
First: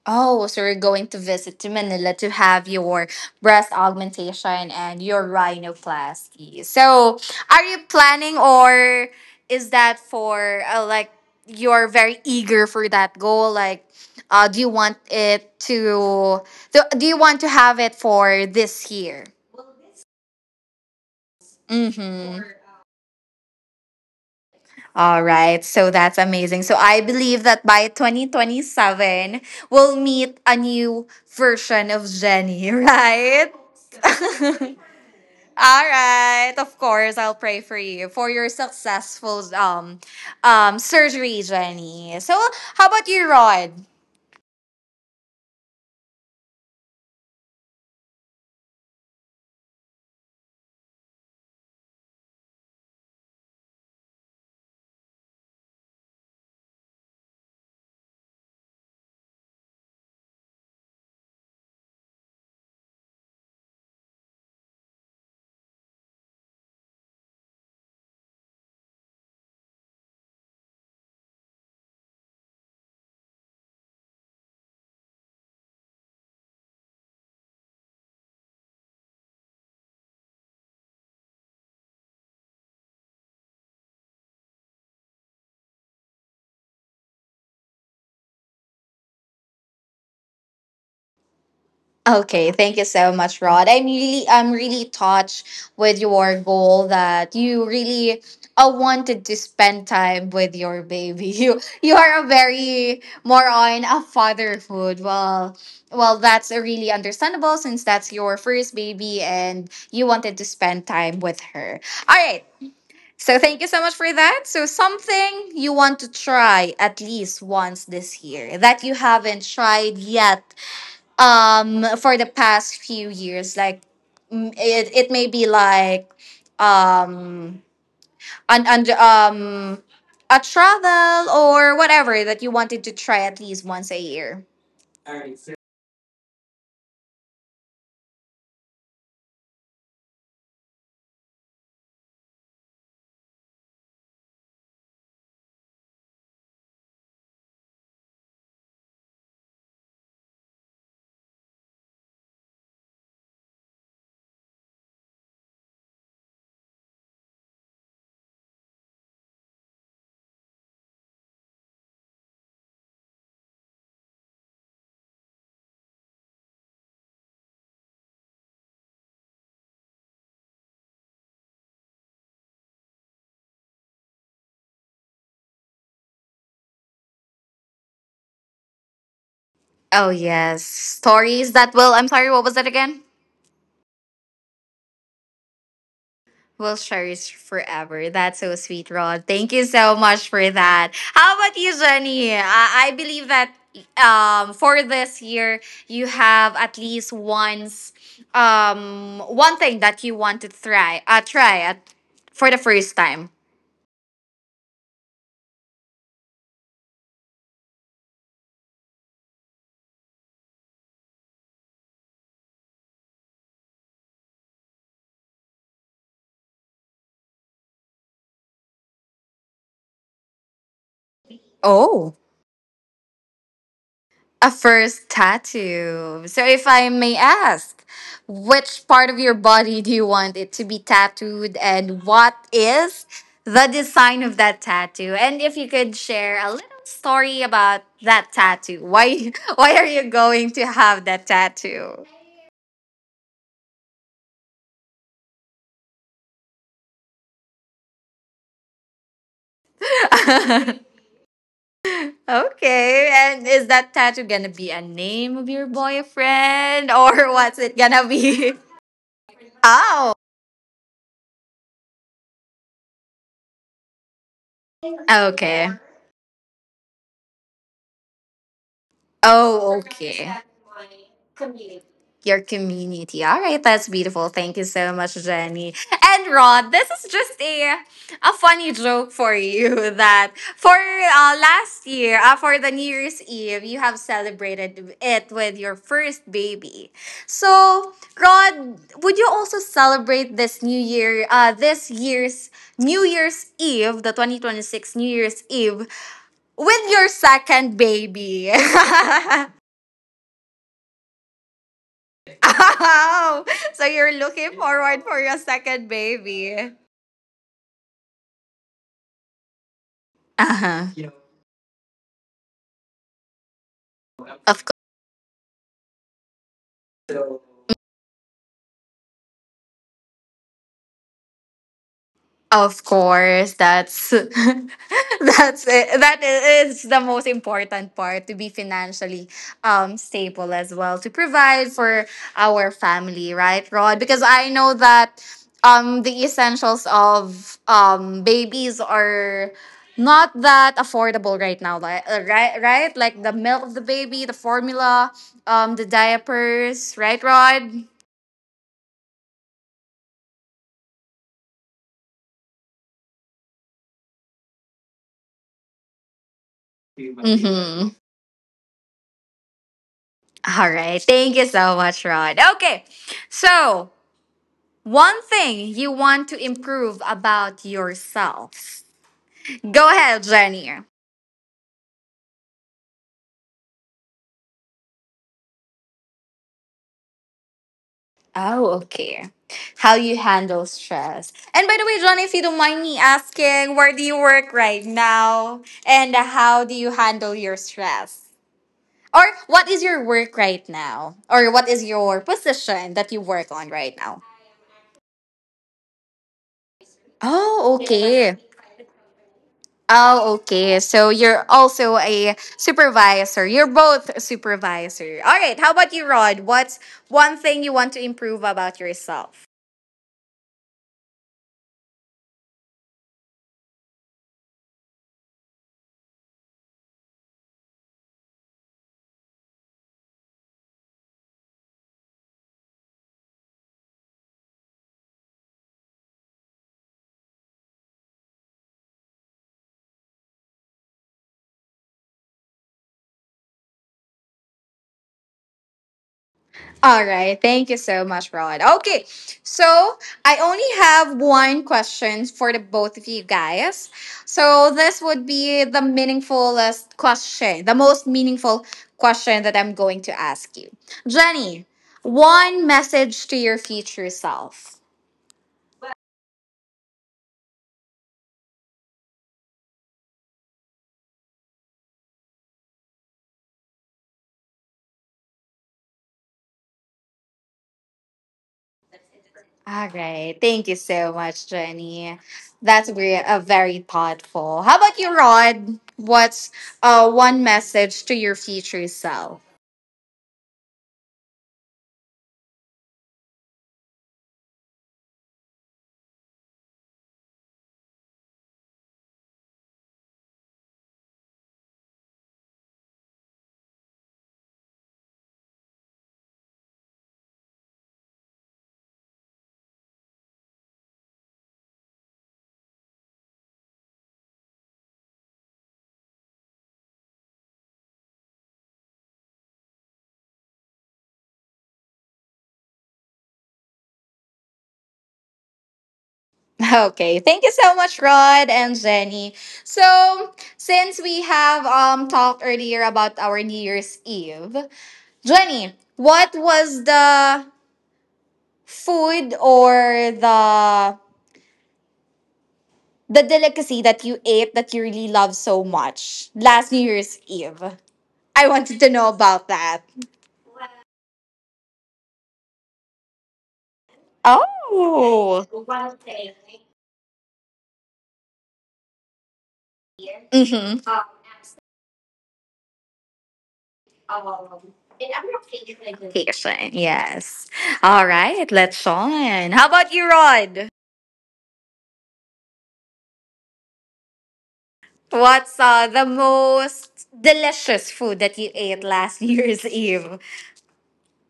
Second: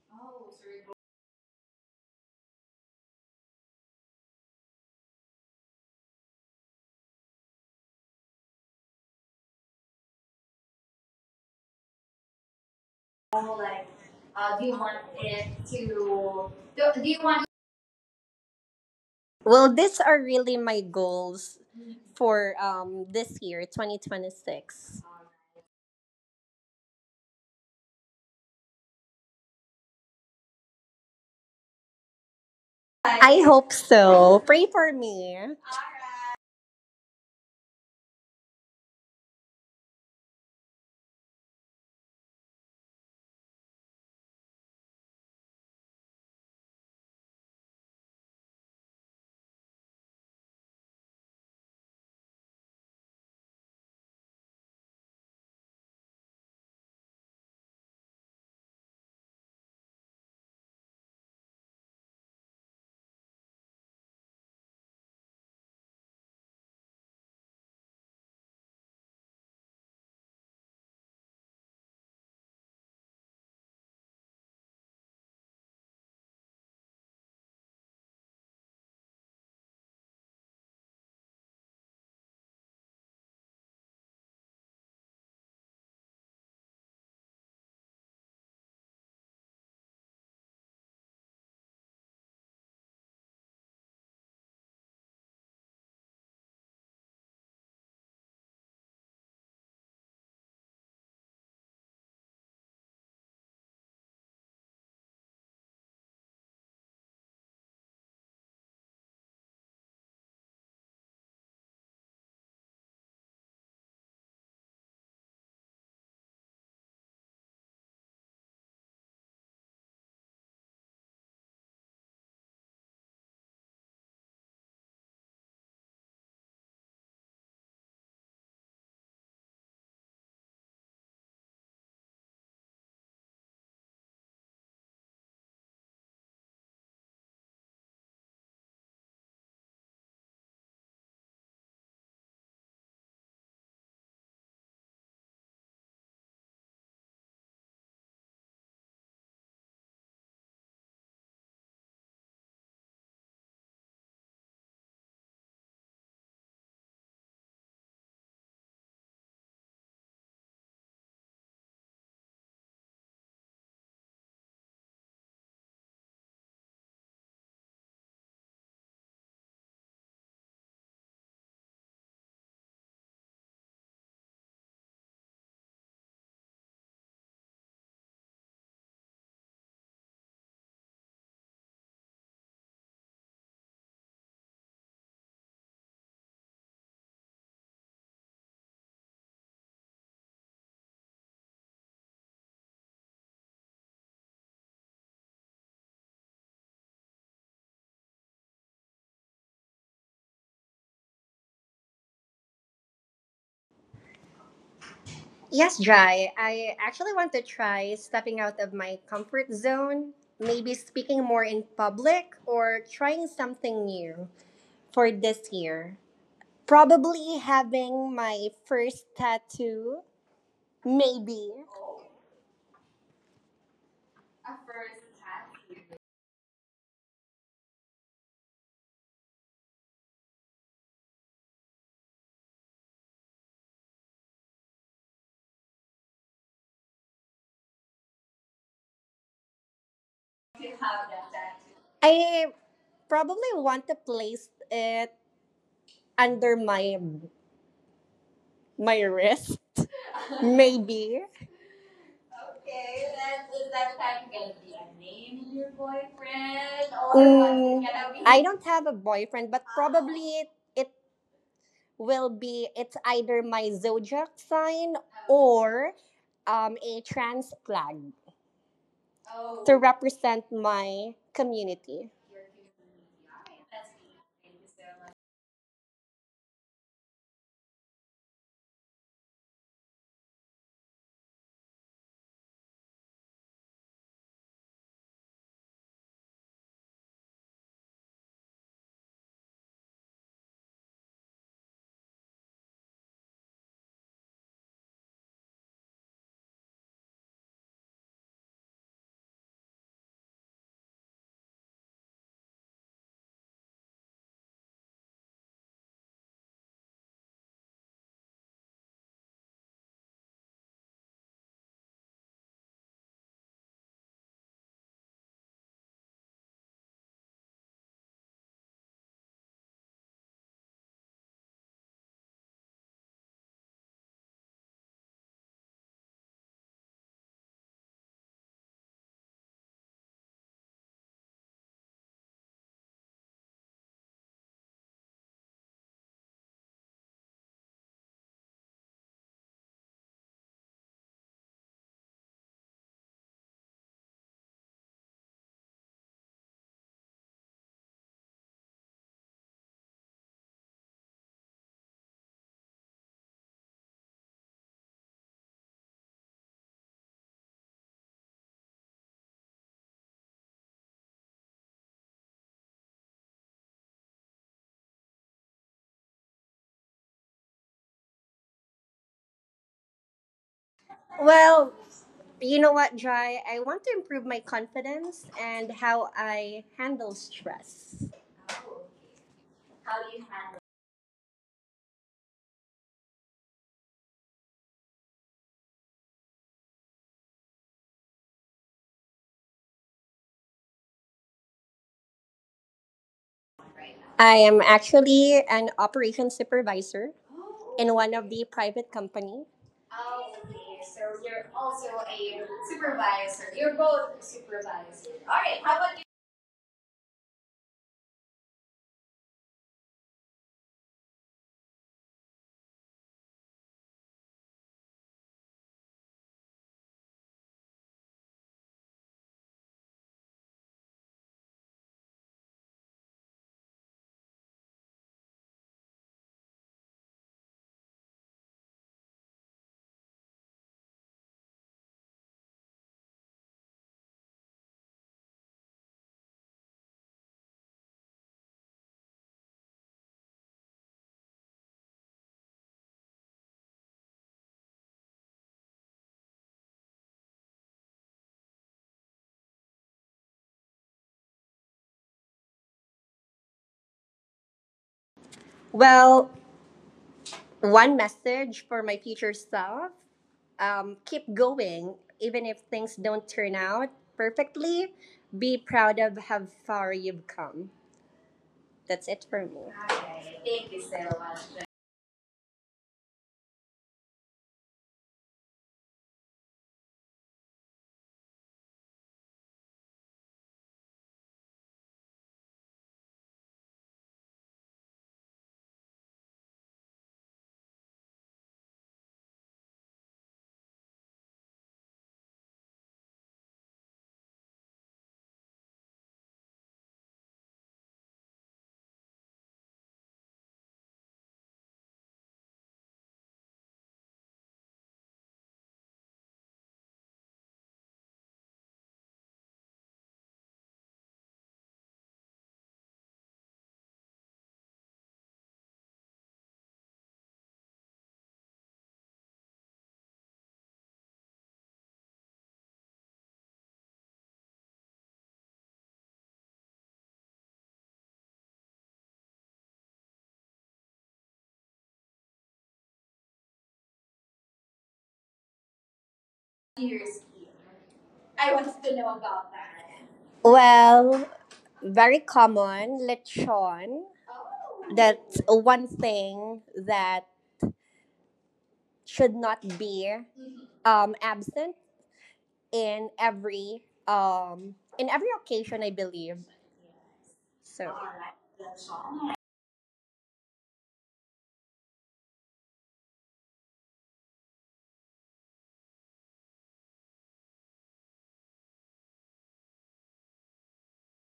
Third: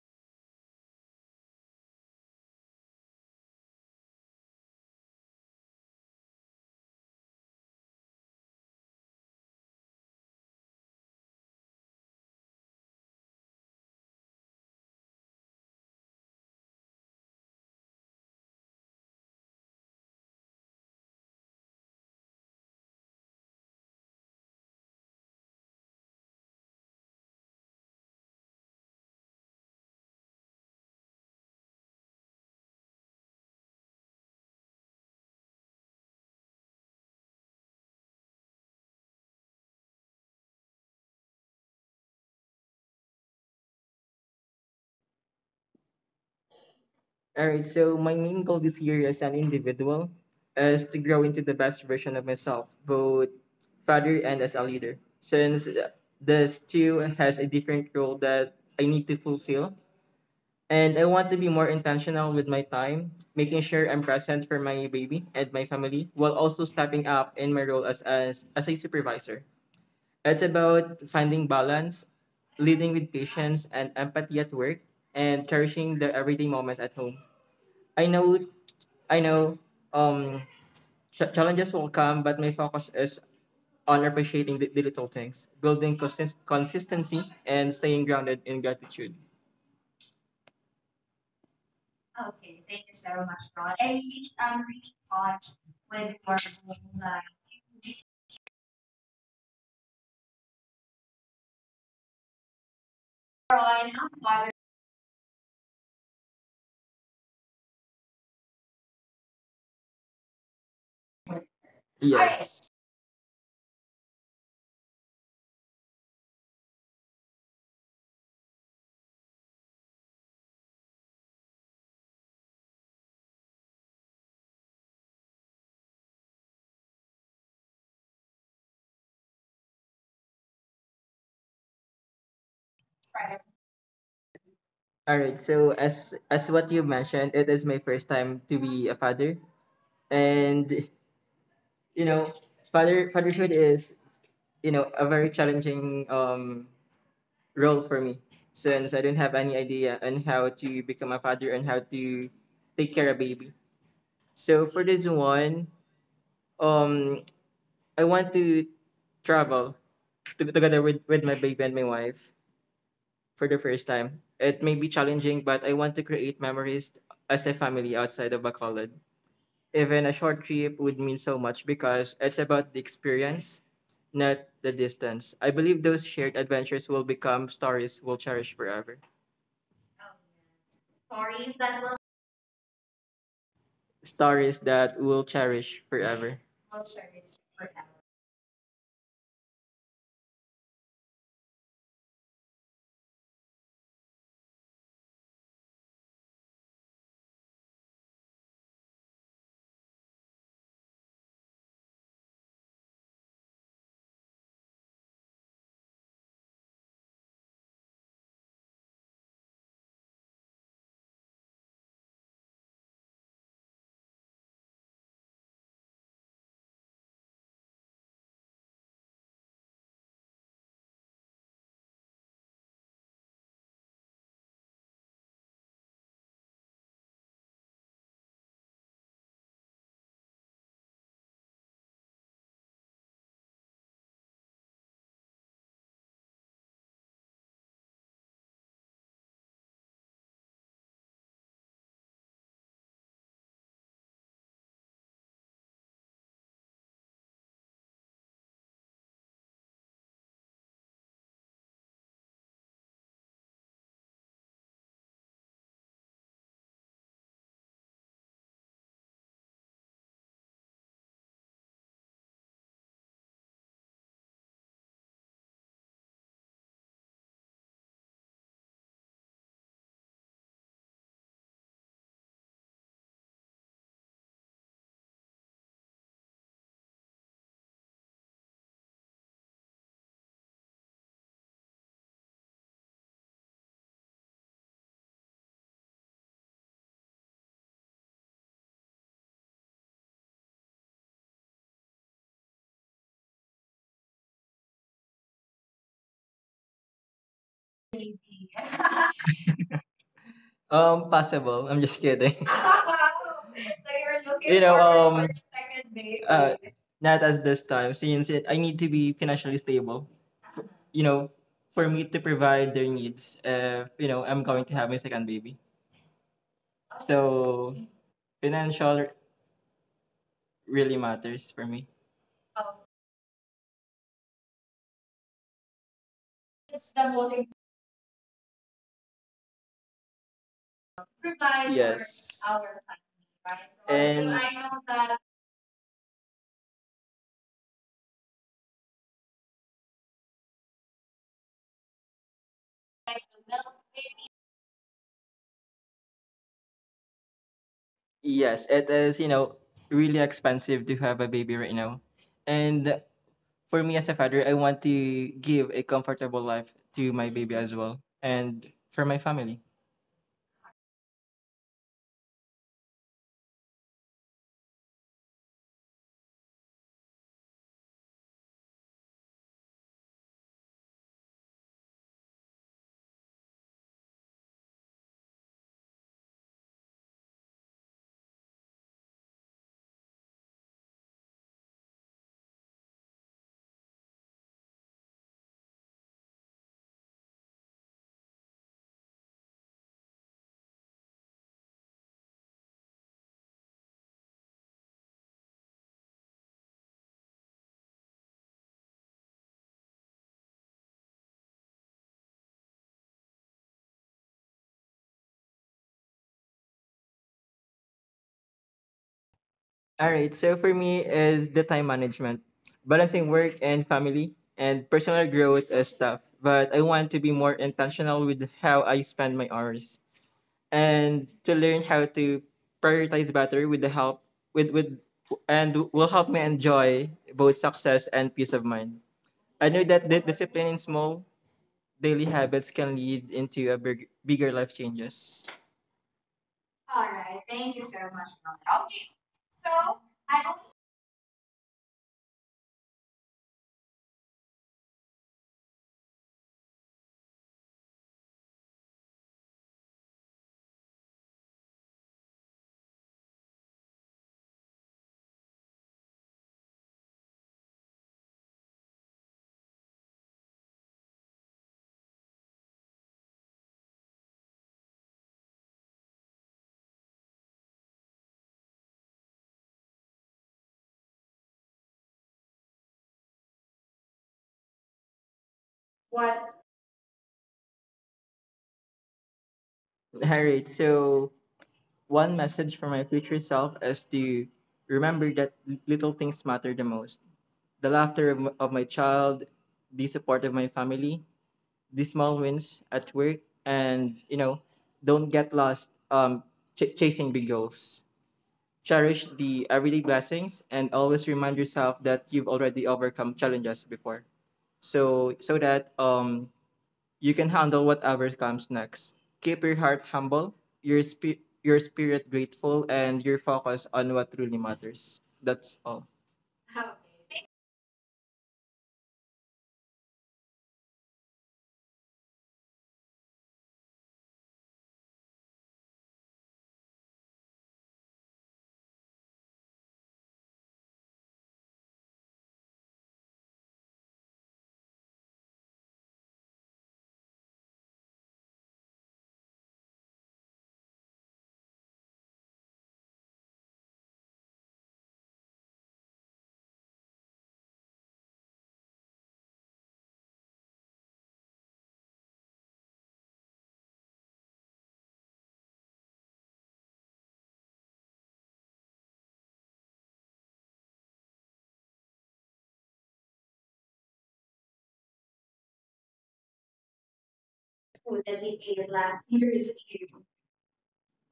Oh, so you're going to visit to Manila to have your breast augmentation and your rhinoplasty. So, are you planning, or is that for like you're very eager for that goal, Oh, like like, do you do Do Do you you want want want? it It to to? do, Do, do do you you want want? to have it for this year? Well, these are really my goals Mhm. for this year, 2026. All right. So that's amazing. So I believe that by 2027, we'll meet a new version of Jenny, I right? hope so. Pray for me. All right. Of course, I'll pray for you for your successful surgery, Jenny. So, how about you, Rod? All right, so my main goal this year as an individual is to grow into the best version of myself, both father and as a leader. Since this too has a different role that I need to fulfill, and I want to be more intentional with my time, making sure I'm present for my baby and my family, while also stepping up in my role as as a supervisor. It's about finding balance, leading with patience and empathy at work, and cherishing the everyday moments at home. I know, I know, um, challenges will come, but my focus is on appreciating the little things, building consistency, and staying grounded in gratitude. Okay, Okay, thank thank you you so so much, much, Ron. Rod. I'm really, I'm I'm really really caught touched with with your your goal like, that you really wanted to spend time with your baby. You are a very more on Ron, a I'm bothered. fatherhood. Well, that's really understandable since that's your first baby and you wanted to spend time with her. All All right. right. Yes. So thank you so much for that. So something you want to try at least once this year that you haven't tried yet for the past few years like it may be like um and a travel or whatever that you wanted to try at least once a year. All right. So as what you mentioned, it is my first time to be a father, and you know, fatherhood is you know a very challenging role for me since I don't have any idea on how to become a father and how to take care of baby. So for this one, um, I want to travel to, together with my baby and my wife for the first time. It may be challenging, but I want to create memories as a family outside of Bacolod. Even a short trip would mean so much because it's about the experience, not the distance. I believe those shared adventures will become stories we'll cherish forever. Oh, yes, Stories stories that that will will, I'm sorry, what was that again? Stories that we'll cherish forever. Will We'll cherish cherish forever. forever. That's so sweet, Rod. Thank you so much for that. How about you, Jenny? I believe that for this year, you have at least once, one thing that you want to try, try at, for the first time. Yes, Jai. I actually want to try stepping out of my comfort zone, maybe speaking more in public or trying something new for this year. Probably having my first tattoo. Maybe. Oh. A first tattoo. So, if I may ask, which part of your body do you want it to be tattooed, and what is the design of that tattoo? And if you could share a little story about that tattoo, why why are you going to have that tattoo? I probably want to place it under my wrist. Maybe. Okay, Okay, then and is is that that tattoo tattoo gonna gonna be be a a name name of in your your boyfriend boyfriend, or what's it or what's it gonna gonna be? I be? don't have a boyfriend, but Oh, probably it will be, it's either my zodiac sign okay. or a trans flag to Oh, okay. represent my community. Your community. All right, that's beautiful. Thank you so much, Jenny. And Rod, this is just a funny joke for you that for last year, for the New Year's Eve, you have celebrated it with your first baby. So, Rod, would you also celebrate this New Year, this year's New Year's Eve, the 2026 New Year's Eve, with your second Maybe. baby? Possible. I'm just kidding. Oh, So so you're you're looking, looking you know, forward forward for for the your second second baby. Baby. Not as this time, since it, I need to be financially stable. You Uh-huh. know, for me to provide their needs if, you know, I'm going Of to have my second baby. So financial really matters for me. Oh, Of course, that's that's it. That is it's the the most most important important part to be financially stable as well to provide provide. for Yes, for our our family, family, right? right, Rod? Because and Because I I know know that that the essentials of babies are not that affordable right now, like right, like like the the milk milk of the baby, baby. the formula, the diapers, right, Rod? Yes, it is, you know, really expensive to have a baby right now. And for me as a father, I want to give a comfortable life to my baby as Mm-hmm. well and for my family. All right. Thank you so much, Rod. Okay. So, one thing you want to improve about yourself. Go ahead, Jenny. Well, you know what, Jai? I want to improve my confidence and how I handle stress. Oh, okay. How you handle stress. And by the way, Johnny, if you don't mind me asking, where do you work right now? And how do you handle your stress? Or what is your work right now? Or what is your position that you work on right now? I am actually an operations supervisor Oh, in one of the okay. private company. Oh, Okay, okay. so So you're you're also also a a supervisor. supervisor. You're You're both both a supervisors. supervisor. All All right, right. how How about about you? you, Rod? What's one thing you want to improve about yourself? All right. So for me is the time management, balancing work and family and personal growth is tough. But I want to be more intentional with how I spend my hours and to learn how to prioritize better with the help with and will help me enjoy both success and peace of mind. I know that the discipline in small daily habits can lead into a big, bigger life changes. All All right. right. Thank Thank you you so so much, much, Ron. Rod. Okay. Okay. So So I I only have one question for the both of you guys. So this would be the meaningfulest question, the most meaningful question that I'm going to ask you. Jenny, one message to your future self. Well, one message for my future self, keep going, even if things don't turn out perfectly. Be proud of how far you've come. That's it for me. All All right. right, Thank thank you you so so much, much. Jenny. That's very, very thoughtful. How about you, Rod? don't. What's one message to your future self? All right. So one message for my future self is to remember that little things matter the most. The laughter of, of my child, the support of my family, the small wins at work, and you know, don't get lost chasing big goals. Cherish the everyday blessings and always remind yourself that you've already overcome challenges before. So so that you can handle whatever comes next. Keep your heart humble, your your spirit grateful, and your focus on what truly matters. That's all. How- Okay, Thank. thank you so much, Rod and Jenny. So, since we have talked earlier about our New Year's Eve, Jenny, what was the food or the delicacy that you ate that you really love so much last New Year's Seriously. Eve? I I wanted to want to know know about about that. that. Well, very common lechon. Oh. That's Oh. one thing that should not be. Mhm. Mm-hmm. Absent in every occasion, I believe. Vacation, yes. So All Alright, right, let's that's. on. How about you, Rod? What's the most delicious food that That you we ate ate last last year's year's Eve? game.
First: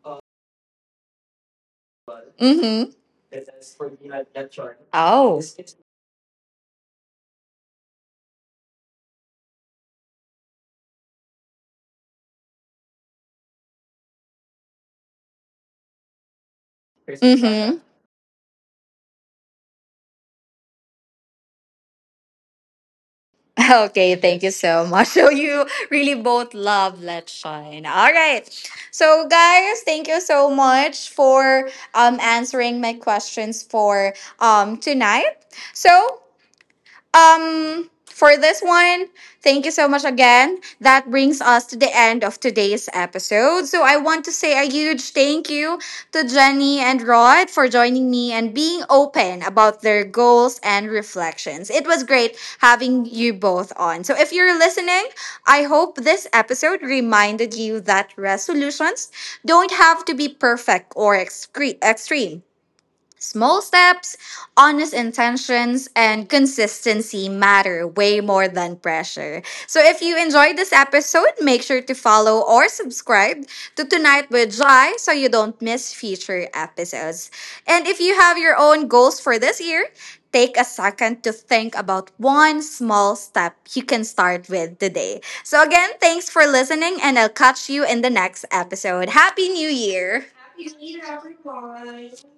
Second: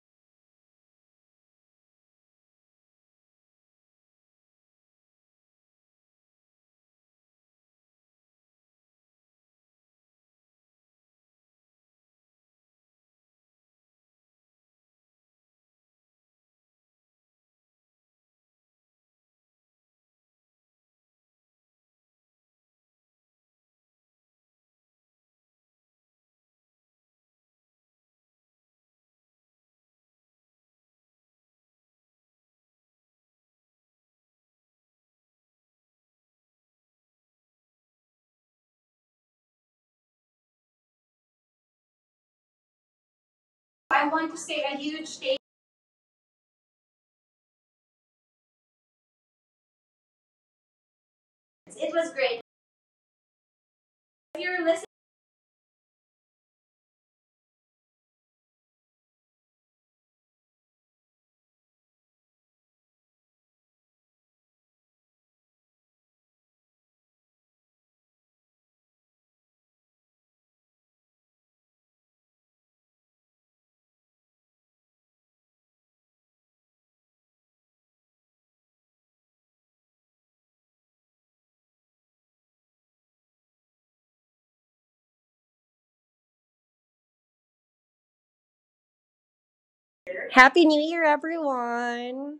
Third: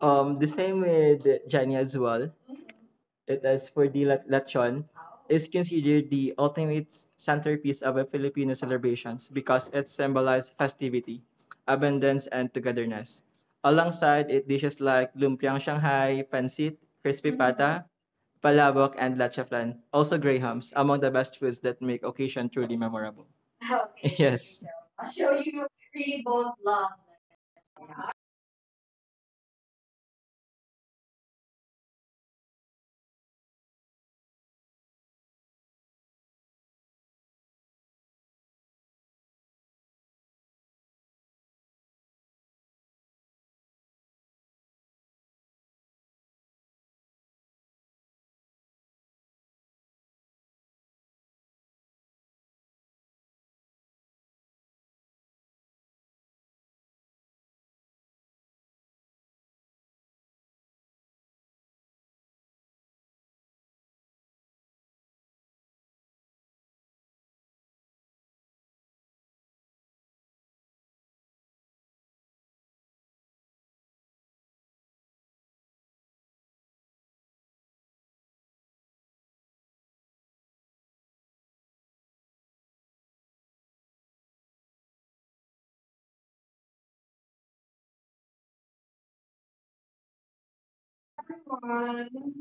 The same with Jenny as well. Mm-hmm. It is for the lechon Oh. is considered the ultimate centerpiece of a Filipino celebrations because it symbolizes festivity, abundance, and togetherness. Alongside it, dishes like lumpiang Shanghai, pancit, crispy Mm-hmm. pata, palabok, and lachaflan, also grahams, among the best foods that make occasion truly memorable. Okay, thank you Yes. so much. So you really both love Let's Shine. All right. So guys, thank you so much for answering my questions for tonight. So for this one, thank you so much again. That brings us to the end of today's episode. So I I want want to to say say a a huge huge thanks. thank you to Jenny and Rod for joining me and being open about their goals and reflections. It It was was great. great having you both on. So if If you're you're listening, listening, I hope this episode reminded you that resolutions don't have to be perfect or extreme. Small steps, honest intentions, and consistency matter way more than pressure. So if you enjoyed this episode, make sure to follow or subscribe to Tonight with Jai so you don't miss future episodes. And if you have your own goals for this year, take a second to think about one small step you can start with today. So again, thanks for listening and I'll catch you in the next episode. Happy New Year! happy New Year, everyone!